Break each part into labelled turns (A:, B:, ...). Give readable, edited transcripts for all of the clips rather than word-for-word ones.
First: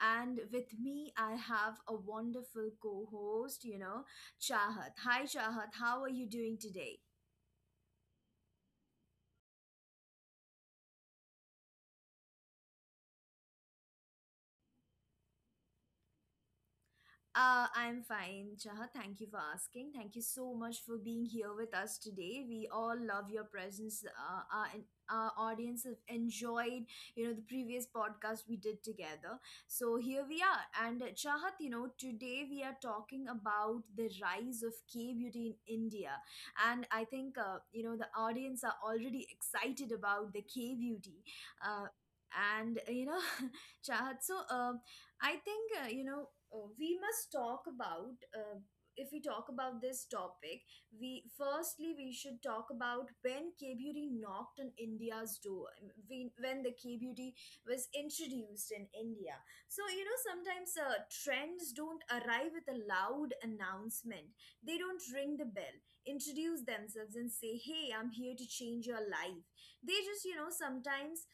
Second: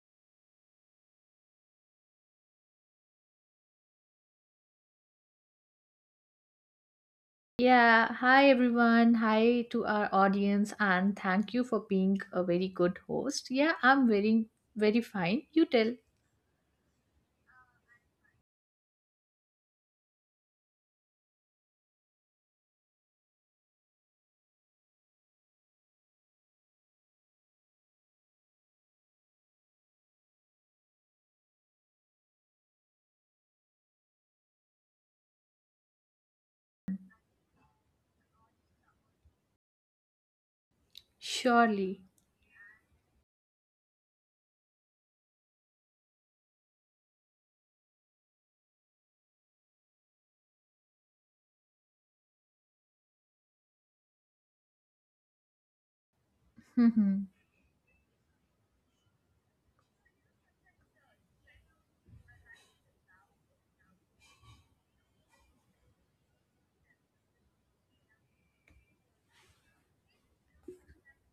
A: and with me I have a wonderful co host, Chahat. Hi, Chahat, how are you doing today?
B: Yeah, hi everyone. Hi to our audience and thank you for being a very good host. Yeah, I'm very fine. You tell.
A: I'm fine, Chaha. Thank you for asking. Thank you so much for being here with us today. We all love your presence. Our audience have enjoyed, the previous podcast we did together. So here we are. And Chahat, today we are talking about the rise of K-beauty in India. And I think, the audience are already excited about the K-beauty. Uh,
B: Surely.
A: and, uh, you know, Chahat, I think, we must talk about, if we talk about this topic, we firstly we should talk about when K-beauty knocked on India's door, when the K-beauty was introduced in India. So, sometimes trends don't arrive with a loud announcement. They don't ring the bell, introduce themselves and say, hey, I'm here to change your life. They just, sometimes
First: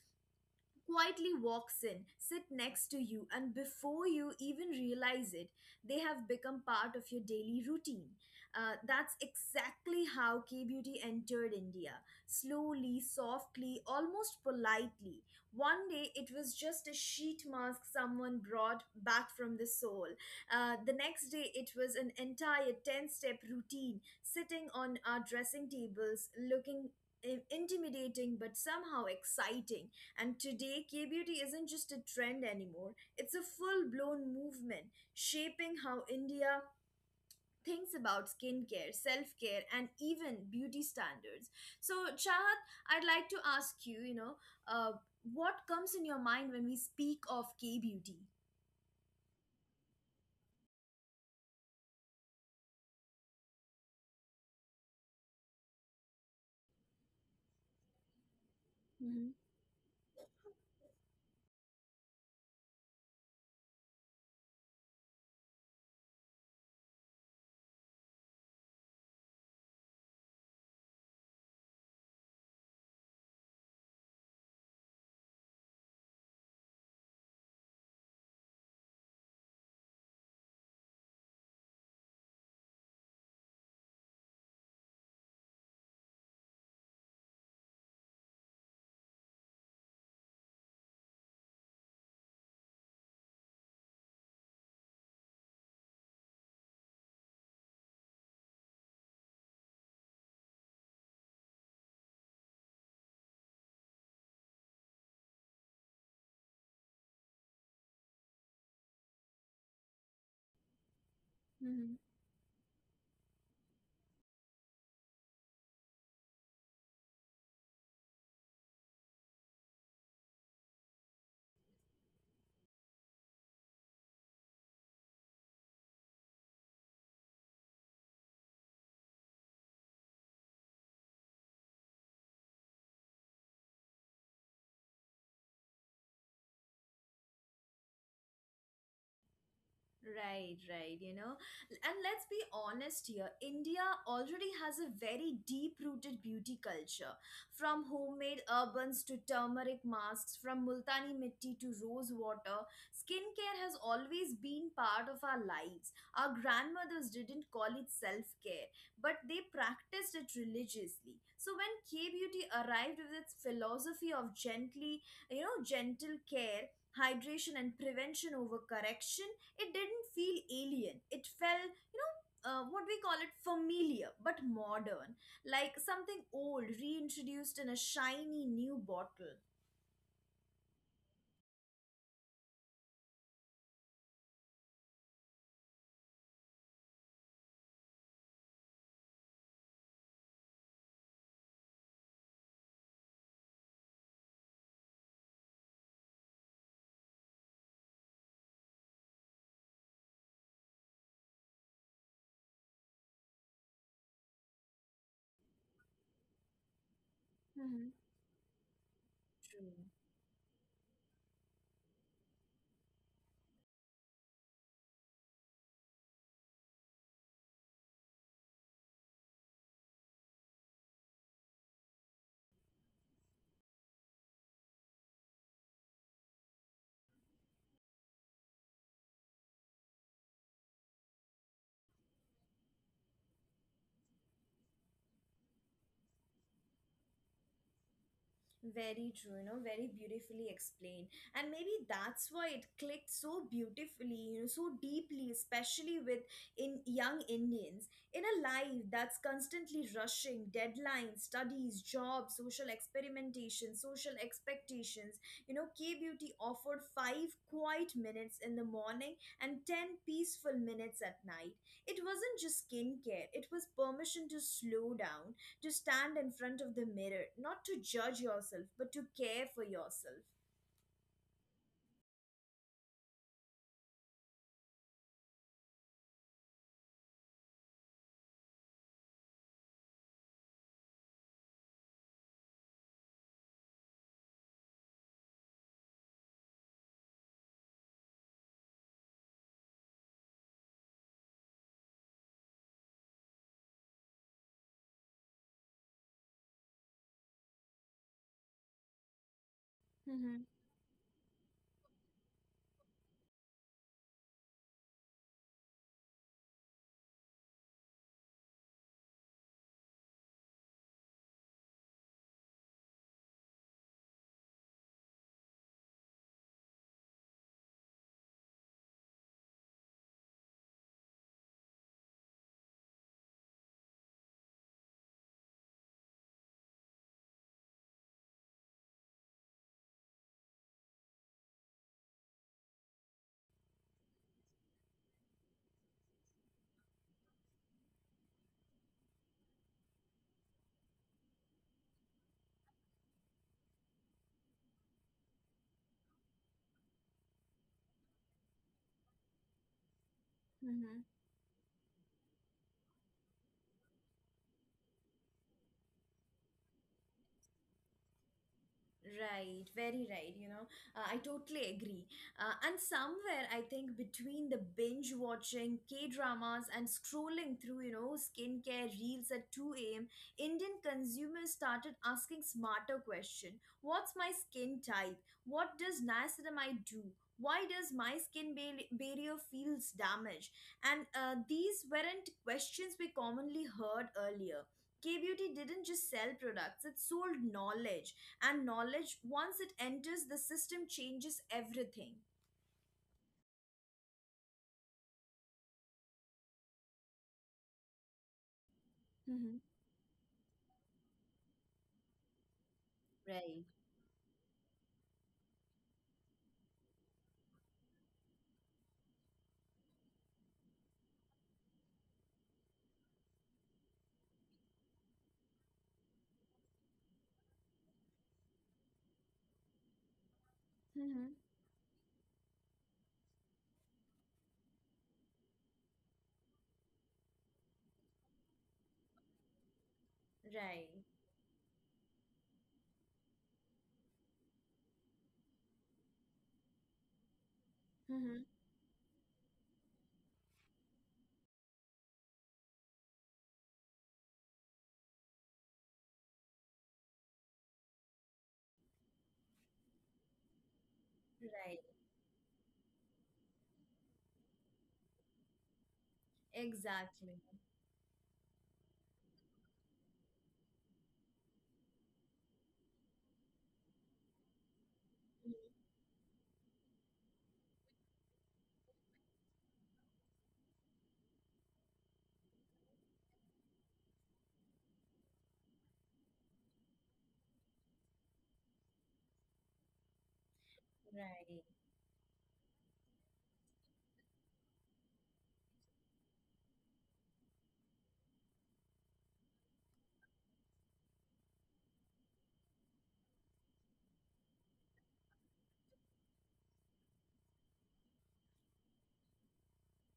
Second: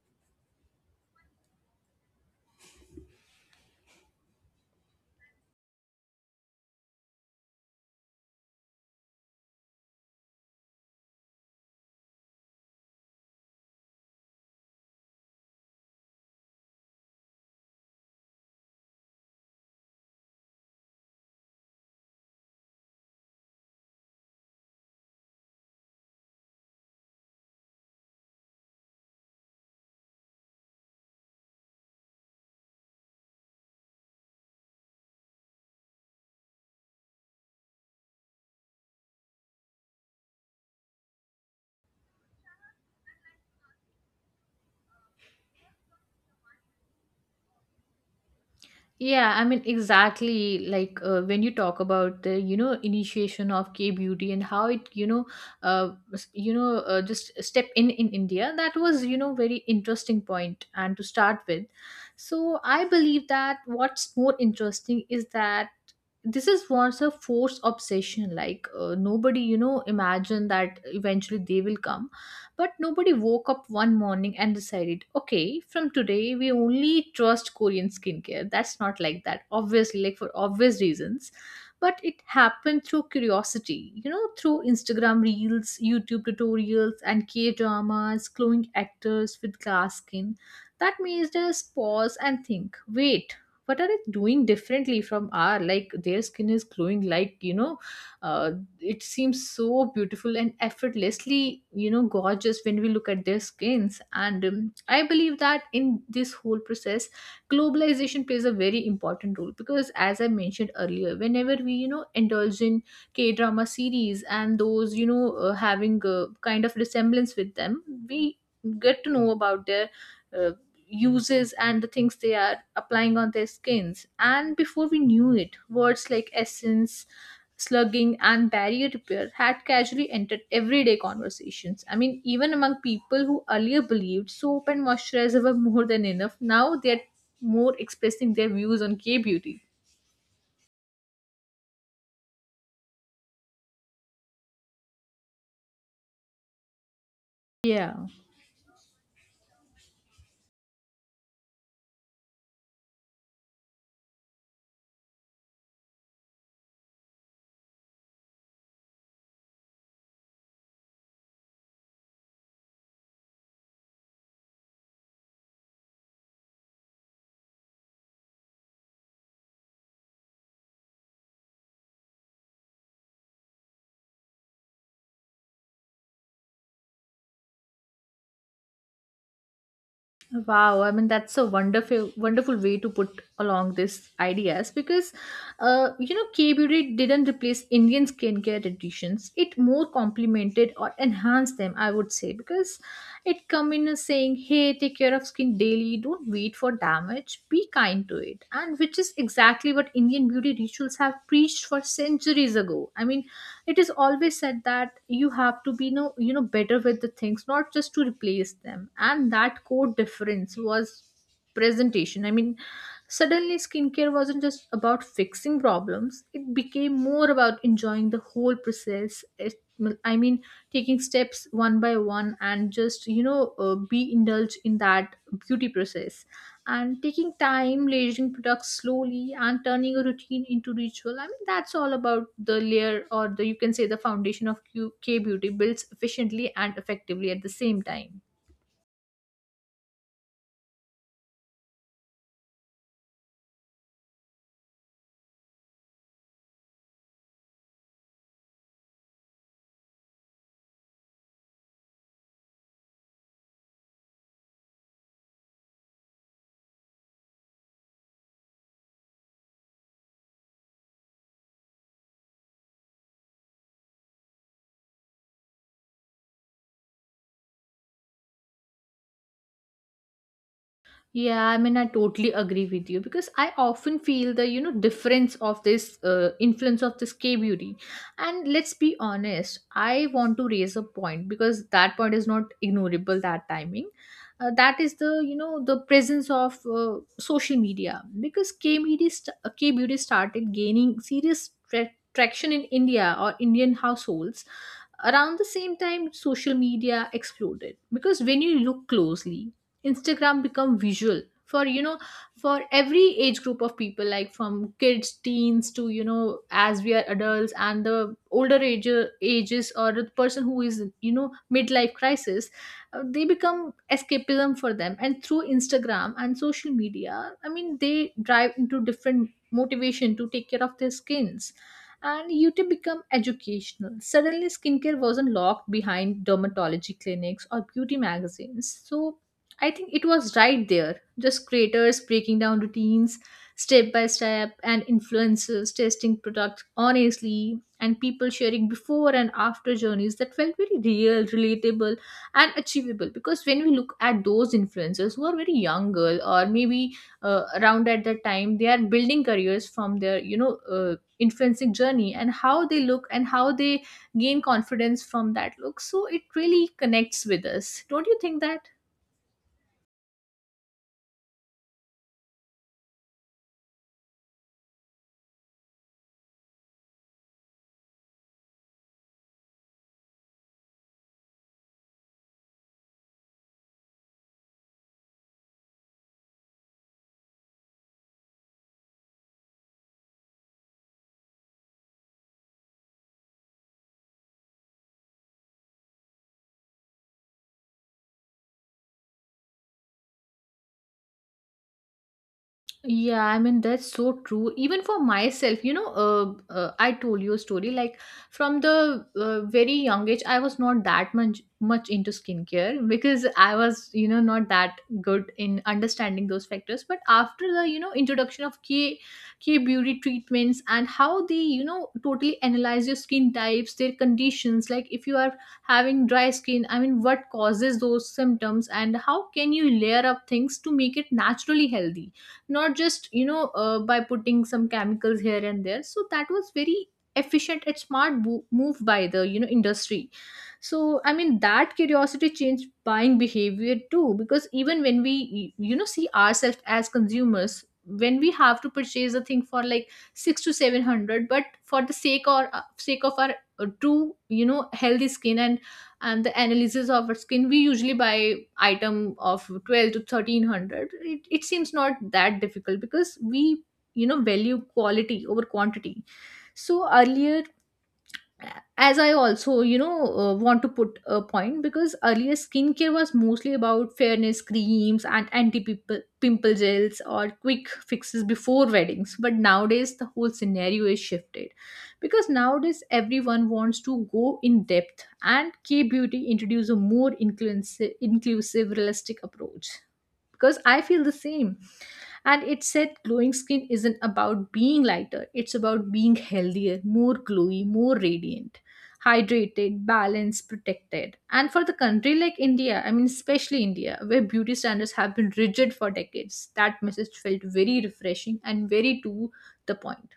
A: quietly walks in, sit next to you, and before you even realize it, they have become part of your daily routine. That's exactly how K Beauty entered India, slowly, softly, almost politely. One day it was just a sheet mask someone brought back from the soul. The next day it was an entire 10 step routine sitting on our dressing tables, looking intimidating but somehow exciting. And today, K beauty isn't just a trend anymore, it's a full blown movement shaping how India thinks about skincare, self care, and even beauty standards. So, Chahat, I'd like to ask you, uh, what comes in your mind when we speak of K beauty?
B: Yeah, I mean, exactly. When you talk about the, initiation of K beauty and how it, just a step in India. That was, you
A: Mm-hmm.
B: know, very interesting point and to start with. So I believe that what's more interesting is that this is once a forced obsession. Nobody, you know, imagine that eventually they will come, but nobody woke up one morning and decided, okay, from today we only trust Korean skincare. That's not like that, obviously, like for obvious reasons. But it happened through curiosity, you know, through Instagram reels, YouTube tutorials, and K dramas, glowing actors with glass skin. That made us pause and think, wait, what are they doing differently from our, like, their skin is glowing, like, uh, it seems so beautiful and effortlessly, you know, gorgeous when we look at their skins. And I believe that in this whole process globalization plays a very important role, because as I mentioned earlier, whenever we, you know, indulge in K drama series and those, having a kind of resemblance with them, we get to know about their uh, uses and the things they are applying on their skins. And before we knew it, words like essence, slugging, and barrier repair had casually entered everyday conversations. I mean, even among people who earlier believed soap and moisturizer were more than enough, now they are more expressing their views on K beauty.
A: Right, right, And let's be honest, here India already has a very deep rooted beauty culture. From
B: Yeah.
A: homemade urbans to turmeric masks, from Multani mitti to rose water, skincare has always been part of our lives. Our grandmothers didn't call it self care, but they practiced it religiously. So when K Beauty arrived with its philosophy of gentle care, hydration, and prevention over correction, it didn't feel alien. It felt what we call it, familiar but modern, like something old reintroduced in a shiny new bottle.
B: Wow, I mean that's a wonderful, wonderful way to put along these ideas, because, you know, K beauty didn't replace Indian skincare traditions. It more complemented or enhanced them, I would say, because it come in as saying, "Hey, take care of skin daily. Don't wait for damage. Be kind to it," and which is exactly what Indian beauty rituals have preached for centuries ago. I mean, it is always said that you have to be no, you know, better with the things, not
A: Hmm.
B: just to replace them, and that core difference was presentation. I mean, suddenly skincare wasn't just about fixing problems, it became more about enjoying the whole process. It, well, I mean, taking steps one by one and just, be indulged in that beauty process, and taking time, layering products slowly, and turning a routine into ritual. I mean, that's all about the layer, or the, you can say, the foundation of K beauty builds efficiently and effectively at the same time.
A: Very true, you know, very beautifully explained. And maybe that's why it clicked so beautifully, you know, so deeply, especially with in young Indians. In a life that's constantly rushing, deadlines, studies, jobs, social experimentation, social expectations, K Beauty offered five quiet minutes in the morning and ten peaceful minutes at night. It wasn't just skincare, it was permission to slow down, to stand in front of the mirror, not to judge yourself, but to care for yourself.
B: Yeah, I mean, I totally agree with you because I often feel the, you know, difference of this influence of this K beauty. And let's be honest, I want to raise a point because that point is not ignorable, that timing. That is the, you know, the presence of social media, because K beauty, K beauty started gaining serious traction in India or Indian households around the same time. Social media exploded because when you look closely,
A: Mm-hmm.
B: Instagram become visual for, you know, for every age group of people, like from kids, teens, to, you know, as we are adults and the older ages, or the person who is, you know, midlife crisis, they become escapism for them. And through Instagram and social media, I mean, they drive into different motivation to take care of their skins. And YouTube become educational. Suddenly, skincare wasn't locked behind dermatology clinics or beauty magazines. So, I think it was right there, just creators breaking down routines step by step, and influencers testing products honestly, and people sharing before and after journeys that felt very real, relatable, and achievable. Because when we look at those influencers who are very young girl, or maybe around at that time, they are building careers from their, influencing journey, and how they look and how they gain confidence from that look, so it really connects with us, don't you think that.
A: Right, very right. You know, I totally agree. And somewhere, I think between the binge watching K dramas and scrolling through, skincare reels at 2 a.m., Indian consumers started asking smarter question. What's my skin type? What does niacinamide do? Why does my skin barrier feels damaged? And these weren't questions we commonly heard earlier. K Beauty didn't just sell products, it sold knowledge, and knowledge, once it enters the system, changes everything.
B: Yeah, I mean, that's so true. Even for myself, you know, I told you a story, like from the
A: Mm-hmm.
B: very young age, I was not that much into skincare because I
A: Right.
B: was, you know, not that good in understanding those factors. But after the, you know, introduction of K beauty treatments, and how they, you know, totally analyze your skin types, their conditions, like if you are having dry skin, I mean, what causes those symptoms and how can you layer up things to make it
A: Mm-hmm.
B: naturally healthy, not just, by putting some chemicals here and there. So that was very efficient and smart move by the, you know, industry.
A: Right.
B: So I mean, that curiosity changed buying behavior too, because even when we, you know, see ourselves as consumers, when we
A: Mm-hmm.
B: have to purchase a thing for like 6 to 700, but for the sake, or sake of our true, you know, healthy skin and the analysis of our skin, we usually buy item of 12 to 1300. It seems
A: Right.
B: not that difficult because we, you know, value quality over quantity. So
A: Exactly.
B: earlier, as I also, you know, want to put a point, because earlier skincare was mostly about fairness creams and anti pimple gels or quick fixes before weddings. But nowadays, the whole scenario is shifted because nowadays everyone wants to go in depth, and K beauty introduce a more inclusive, realistic approach. Because I feel the same,
A: Right.
B: and it said glowing skin isn't about being lighter, it's about being healthier, more glowy, more radiant, hydrated, balanced, protected. And for the country like India, I mean, especially India, where beauty standards have been rigid for decades, that message felt very refreshing and very to the point.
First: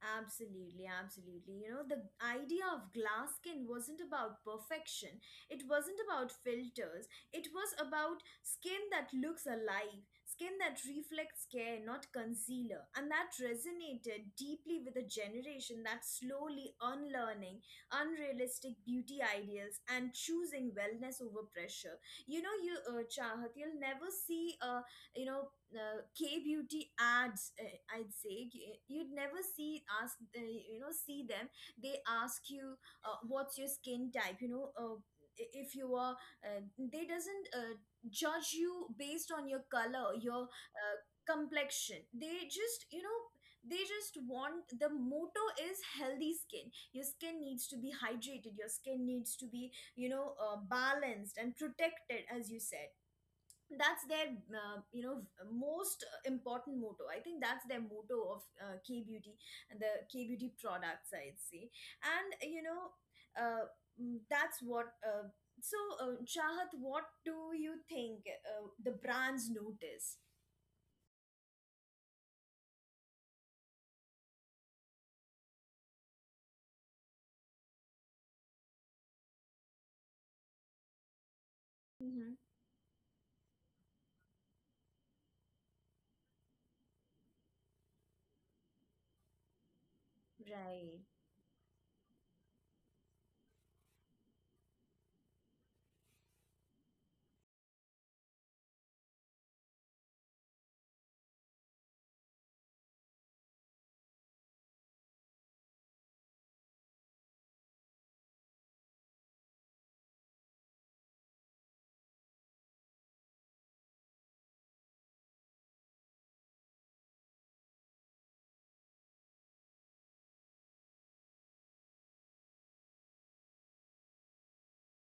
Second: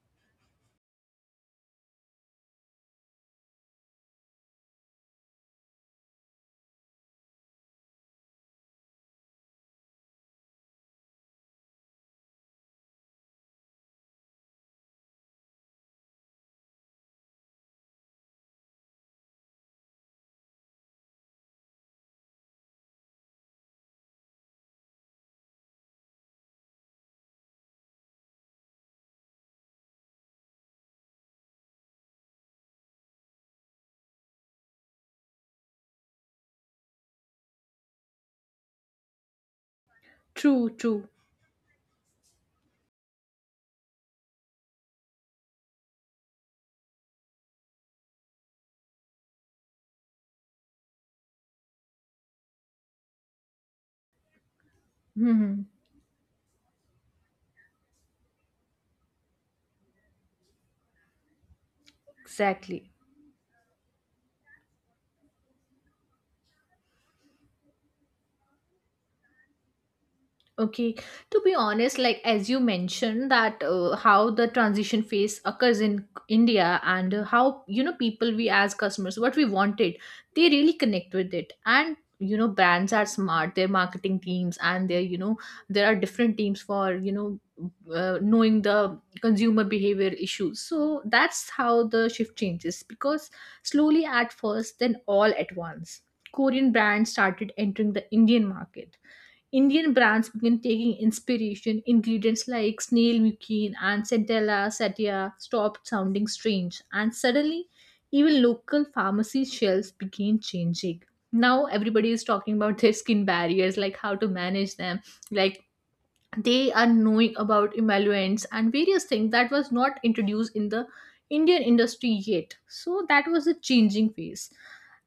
A: Absolutely, absolutely. You know, the idea of glass skin wasn't about perfection. It wasn't about filters. It was about skin that looks alive, skin that reflects care, not concealer. And that resonated deeply with a generation that's slowly unlearning unrealistic beauty ideas and choosing wellness over pressure. You know, you, Chahat, you'll never see. K beauty ads. I'd say you'd never see ask see them. They ask you what's your skin type. If you are they doesn't judge you based on your color, your
B: True,
A: uh,
B: true.
A: complexion. They just they just want, the motto is healthy skin. Your skin needs to be hydrated, your skin needs to be balanced and protected, as you said. That's their uh, you know
B: Hmm.
A: most important motto. I think that's their motto of K beauty and the K beauty products, I'd say. And
B: Exactly.
A: uh, that's what so Chahat, what do you think the brands notice?
B: Okay, to be honest, like as you mentioned that, how the transition phase occurs in India, and how, you know, people, we as customers, what we wanted, they really connect with it. And
A: Hmm.
B: you know, brands are smart, their marketing teams and their, you know, there are different teams for, you know, knowing the consumer behavior issues.
A: Right.
B: So that's how the shift changes, because slowly at first, then all at once, Korean brands started entering the Indian market. Indian brands began taking inspiration. Ingredients like snail mucin and centella sativa stopped sounding strange, and suddenly, even local pharmacy shelves began changing. Now everybody is talking about their skin barriers, like how to manage them, like they are knowing about emollients and various things that was not introduced in the Indian industry yet. So that was a changing phase.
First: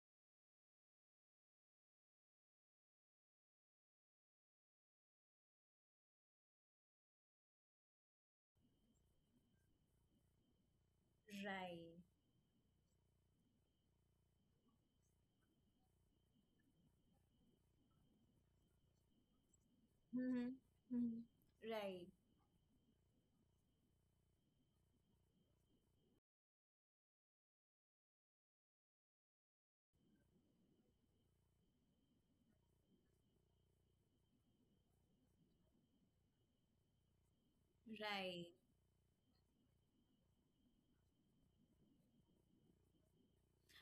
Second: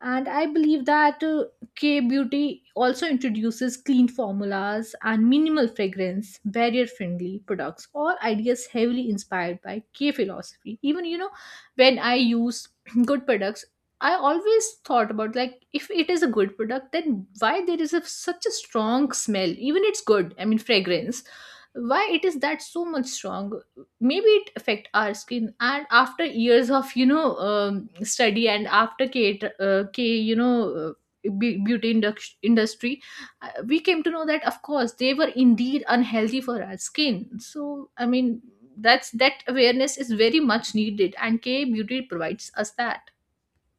B: And I believe that, K beauty also introduces clean formulas and minimal fragrance, barrier friendly products, all ideas heavily inspired by K philosophy. Even, you know, when
A: Right.
B: I use good products, I always thought about, like, if it is a good product, then why there is a, such a strong smell? Even it's good,
A: Hmm.
B: I mean
A: Hmm.
B: fragrance.
A: Right.
B: Why it is that so much strong? Maybe it affect our skin. And after years of, you know, study, and after K, you know, beauty industry, we came to know that of course they were indeed unhealthy for our skin. So I
A: Right.
B: mean, that's that awareness is very much needed, and K beauty provides us that.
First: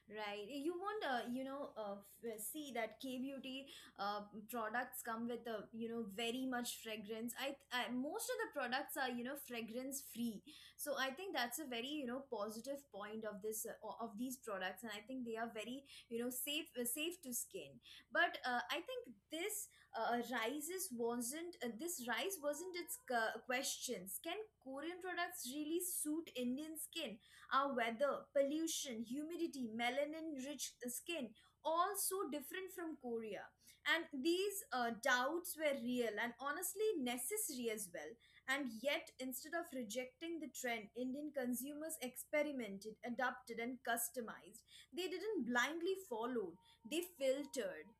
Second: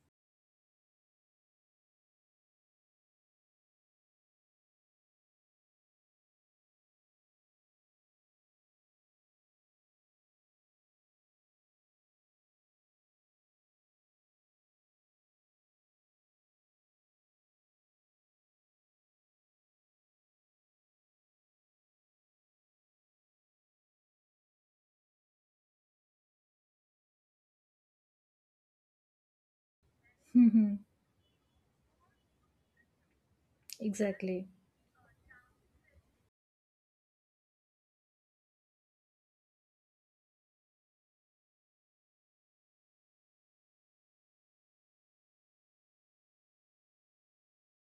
A: Right. You won't, see that K beauty products come with a, very much fragrance. I, most of the products are, fragrance free. So I think that's a very, positive point of this of these products, and I think they are very, safe safe to skin. But I think this rise wasn't its questions. Can Korean products really suit Indian skin? Our weather, pollution, humidity, melanin rich skin, all so different from Korea. And
B: Exactly.
A: these doubts were real and honestly necessary as well. And yet, instead of rejecting the trend, Indian consumers experimented, adapted, and customized. They didn't blindly follow, they filtered.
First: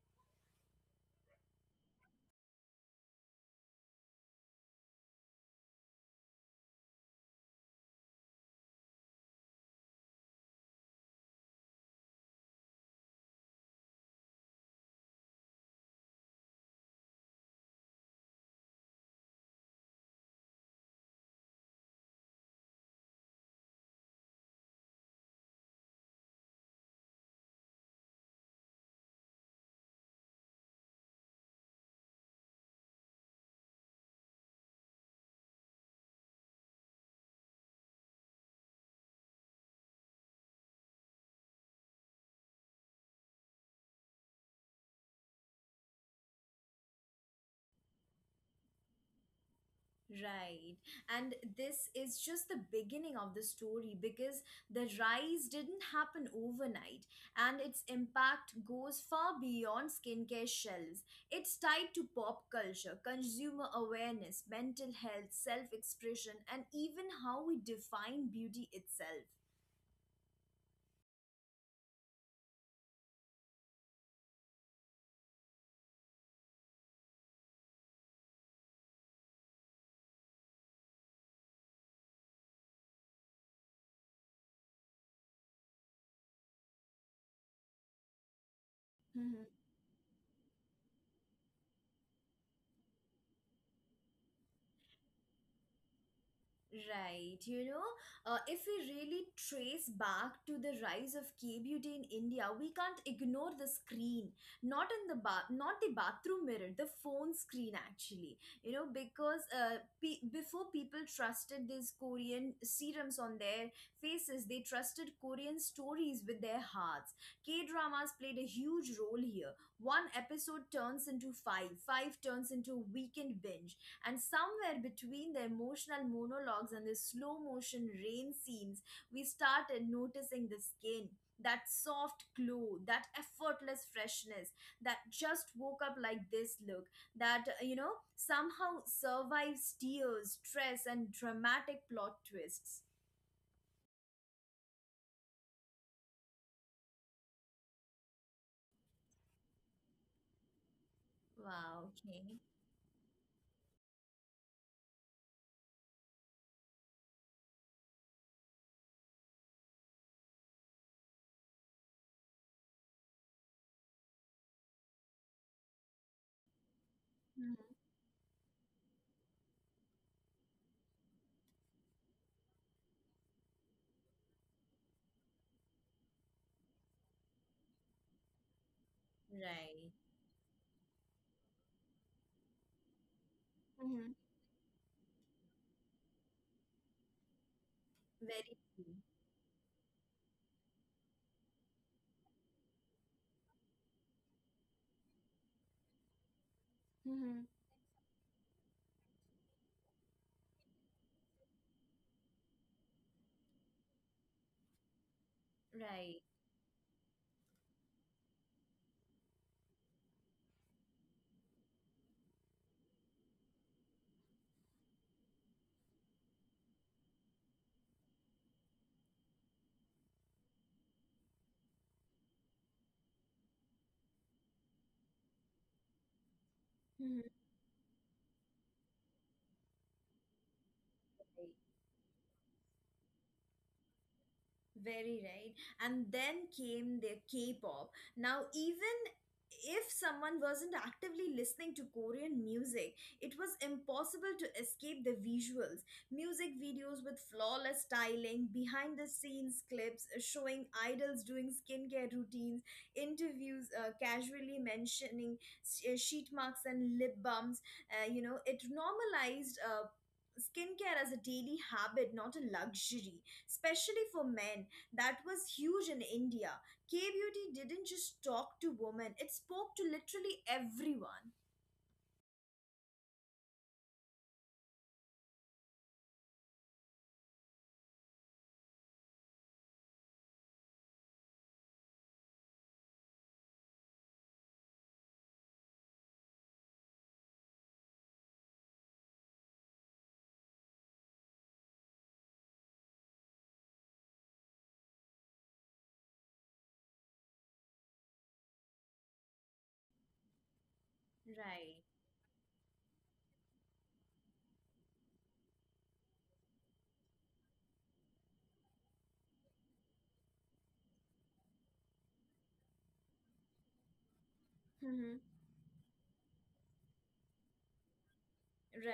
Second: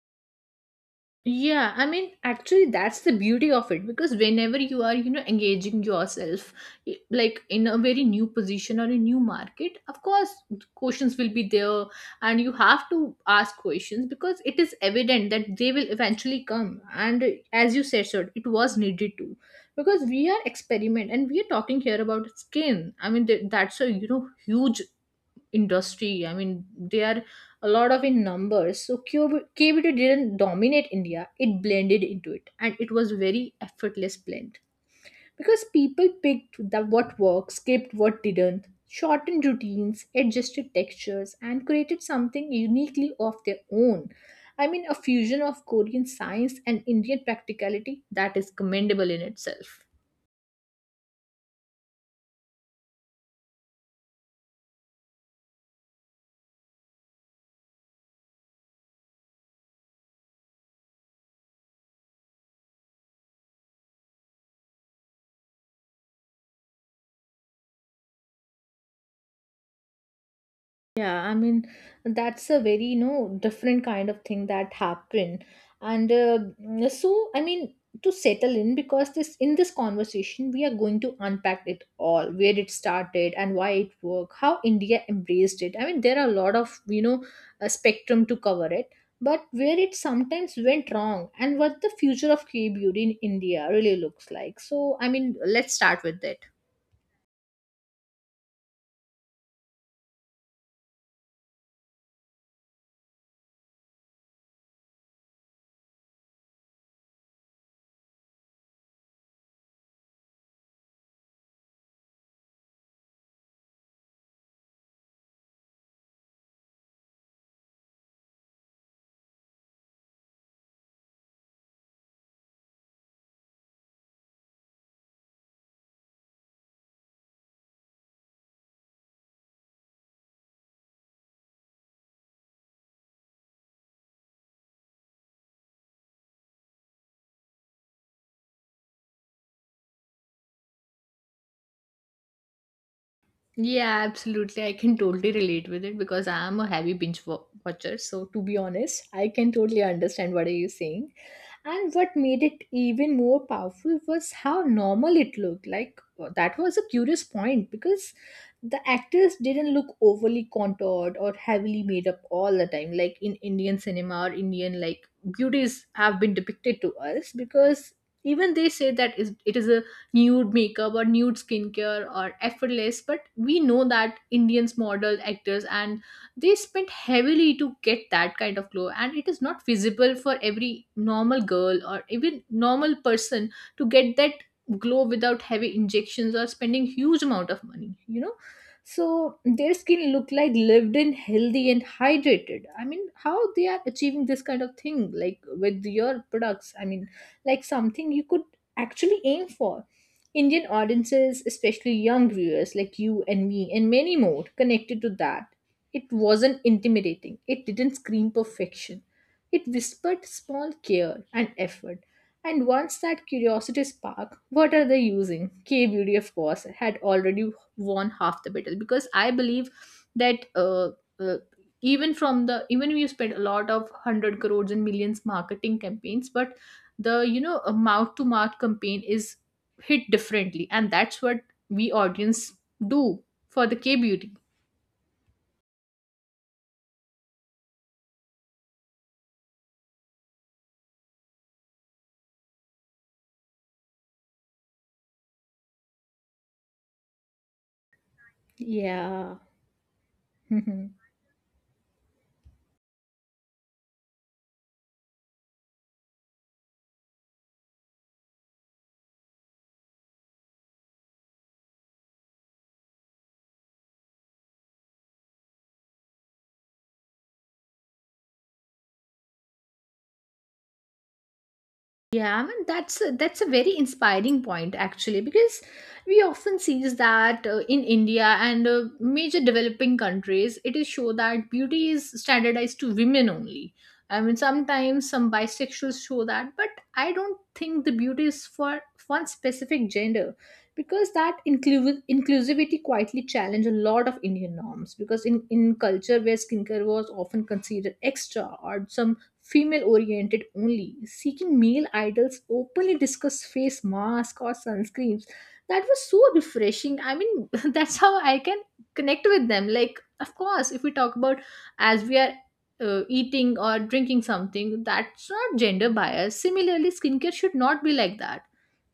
B: Yeah, I mean, actually, that's the beauty of it, because whenever you are, you know, engaging yourself, like in a very new position or a new market, of course, questions will be there, and you have to ask questions because it is evident that they will eventually come. And as you said, sir, it was needed too, because we are experiment, and we are talking here about skin. I mean, that's a, you know, huge industry. I mean, they are a lot of in numbers. So kbt didn't dominate India, it blended into it, and it was very effortless blend, because people picked that what worked, skipped what didn't, shortened routines, adjusted textures, and created something uniquely of their own. I mean, a fusion of Korean science and Indian practicality, that is commendable in itself.
A: Right. And this is just the beginning of the story, because the rise didn't happen overnight and its impact goes far beyond skincare shelves. It's tied to pop culture, consumer awareness, mental health, self expression, and even how we define beauty itself.
B: Yeah, I mean, that's a very, you know, different kind of thing that happened. And so, I mean, to settle in, because this, in this conversation, we are going to unpack it all, where it started and why it worked, how India embraced it. I mean, there are a lot of, you know, a spectrum to cover it, but where it sometimes went wrong and what the future of K-beauty in India really looks like. So, I mean, let's start with it.
A: Right, you know, if we really trace back to the rise of K beauty in India, we can't ignore the screen. Not in the bath, not the bathroom mirror, the phone screen actually. You know, because before people trusted these Korean serums on their faces, they trusted Korean stories with their hearts. K dramas played a huge role here. One episode turns into five, five turns into weekend binge, and somewhere between the emotional monologues and the slow motion rain scenes, we started noticing the skin. That soft glow, that effortless freshness, that just woke up like this look, that somehow survives tears, stress, and dramatic plot twists.
B: Yeah, absolutely. I can totally relate with it because I am a heavy watcher. So, to be honest, I can totally understand what are you saying. And
A: Wow,
B: what made
A: okay.
B: it even more powerful was how normal it looked. Like, that was a curious point because the actors didn't look overly contoured or heavily made up all the time. Like in Indian cinema or Indian, like, beauties have been depicted to us
A: Mhm.
B: because even they say it is a nude makeup or nude skincare or effortless, but we know that Indians model actors and they spent heavily to get that kind of glow, and it is not
A: Right.
B: visible for every normal girl or even normal person to get
A: Mm-hmm.
B: that glow without heavy injections or spending huge amount of money, you know.
A: Very true.
B: So their skin look like lived in, healthy and hydrated. I mean, how they are achieving this kind of thing, like with your products? I mean,
A: Mm-hmm.
B: like something you could actually aim for. Indian audiences, especially young viewers like you and me and many more, connected to that. It
A: Right.
B: wasn't intimidating. It didn't scream perfection. It whispered small care and effort. And once that curiosity spark, what are they using? K beauty, of course, had already won half the battle because I believe that uh, even from the even we spend a lot of hundred crores and millions marketing campaigns, but the,
A: Mm-hmm.
B: you know, mouth to mouth campaign is hit differently, and that's what we audience do for the K beauty.
A: Very right. And then came the K-pop. Now, even if someone wasn't actively listening to Korean music, it was impossible to escape the visuals. Music videos with flawless styling, behind the
B: Yeah.
A: scenes clips showing
B: Mhm.
A: idols doing skincare routines, interviews casually mentioning sheet marks and lip balms. It normalized skincare as a daily habit, not a luxury, especially for men. That was huge in India. K beauty didn't just talk to women, it spoke to literally everyone.
B: Yeah, I mean that's a very inspiring point actually because we often sees that in India and major developing countries it is show that beauty is standardized to women only. I mean sometimes some bisexuals show that, but I don't think the beauty is for one specific gender, because that inclusivity quietly challenge a lot of Indian norms because in culture where skincare was often considered extra or some female oriented only, seeking
A: Right.
B: male idols, openly discuss face masks or sunscreens. That was so refreshing. I mean, that's how I can connect with them. Like, of course, if we talk about as we are eating or drinking something,
A: Hmm.
B: that's not gender bias. Similarly, skincare should not be like that.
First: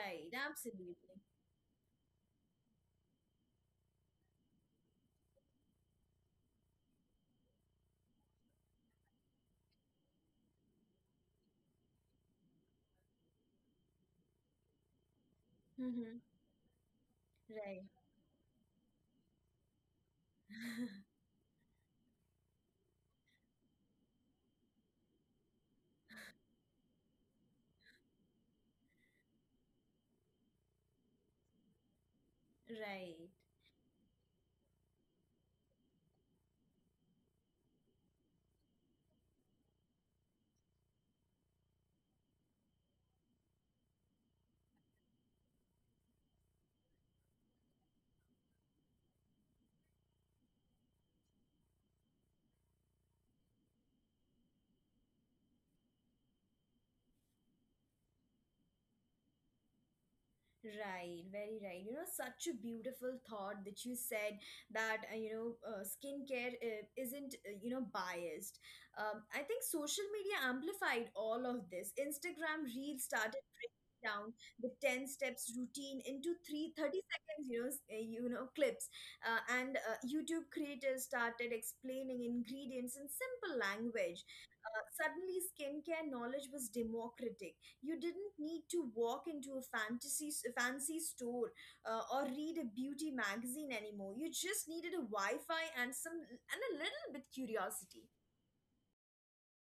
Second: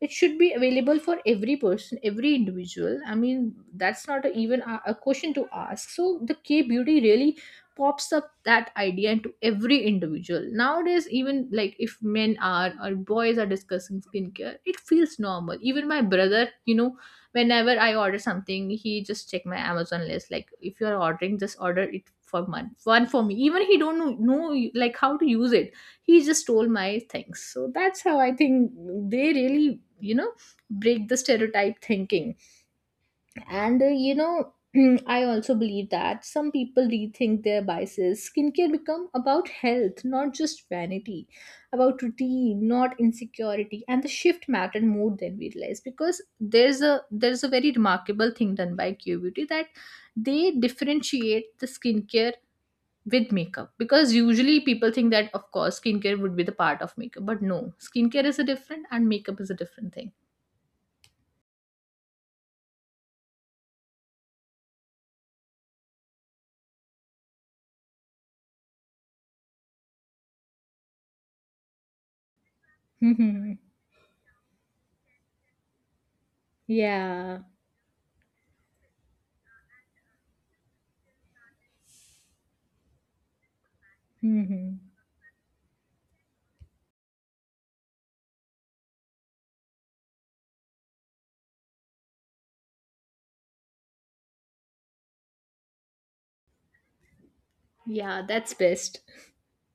B: It should be available for
A: Absolutely.
B: every person, every individual. I mean, that's not a, even a question to ask. So, the K beauty really pops up that idea into every individual nowadays, even like if men are or boys are discussing skincare it feels normal. Even my
A: Hmm.
B: brother, you know, whenever
A: Right,
B: I order something he just check my Amazon list, like if you're ordering, just order it for one. One for me, even he don't know like how to use it. He just stole my things. So that's how I think they really, you know, break the stereotype thinking.
A: right,
B: And you know, I also believe that some people rethink their biases. Skincare become about health, not just vanity, about routine, not insecurity. And the shift mattered more than we realized because there's a very remarkable thing done by Q Beauty that they differentiate the skincare with makeup, because usually people think that of course skincare would be the part of makeup, but no, skincare is a different and makeup is a different
A: right, very right. You know, such a beautiful thought that you said that, skincare isn't, biased. I think social media amplified all of this. Instagram Reels started
B: thing.
A: down the 10 steps routine into three 30
B: Yeah.
A: seconds clips and youtube creators started explaining ingredients in simple language.
B: Hmm.
A: Suddenly skincare knowledge was democratic. You didn't need to walk into a fancy store or read a beauty magazine anymore. You just needed a wi-fi and a little bit curiosity.
B: Yeah, that's best.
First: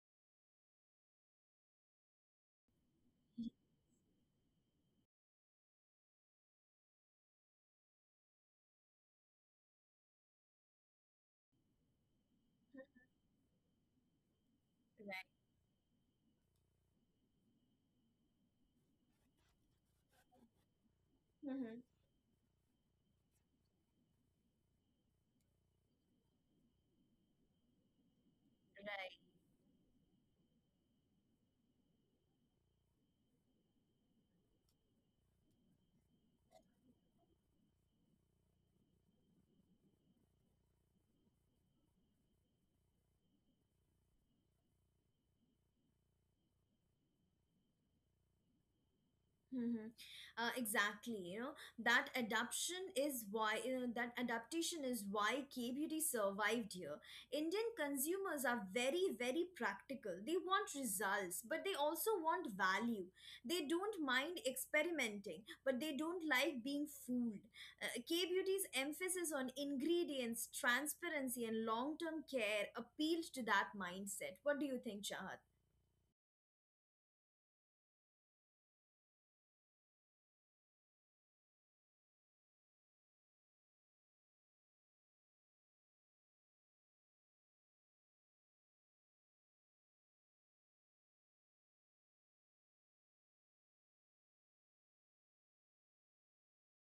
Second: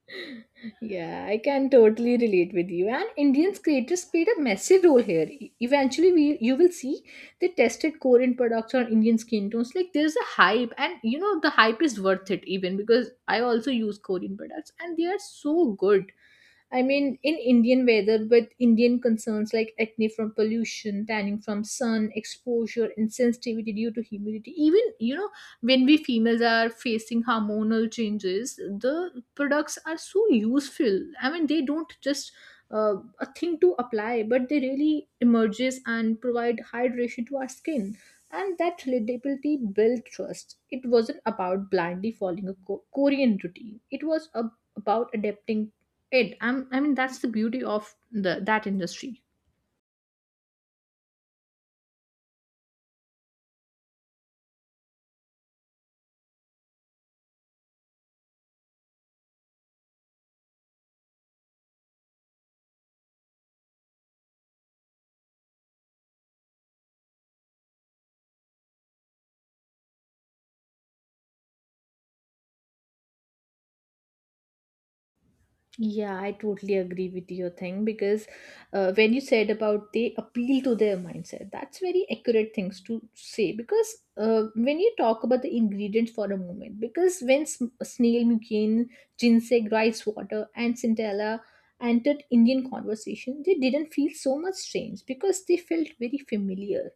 B: Yeah, I can totally relate with you. And Indian creators played a massive role here. Eventually, we you will see they tested Korean products on Indian skin tones. Like there's a hype, and you know the hype is worth it even, because I also use Korean products and they are
A: Right.
B: so good. I mean, in Indian weather, with Indian concerns like acne from pollution, tanning from
A: Hmm.
B: sun, exposure, insensitivity due to humidity, even, you know, when we females are facing hormonal changes, the
A: Right.
B: products are so useful. I mean, they don't just a thing to apply, but they really emerges and provide hydration to our skin. And that relatability built trust. It wasn't about blindly following a Korean routine. It was a about adapting it. I mean that's the beauty of the that industry.
A: Mm-hmm. Exactly, you know, that adaptation is why K beauty survived here. Indian consumers are very very practical. They want results, but they also want value. They don't mind experimenting, but they don't like being fooled. K beauty's emphasis on ingredients, transparency, and long term care appealed to that mindset. What do you think, Chahat?
B: Yeah, I totally agree with your thing because when you said about they appeal to their mindset, that's very accurate things to say, because when you talk about the ingredients for a moment, because when snail mucin, ginseng, rice water, and centella entered Indian conversation, they didn't feel so much strange because they felt very familiar.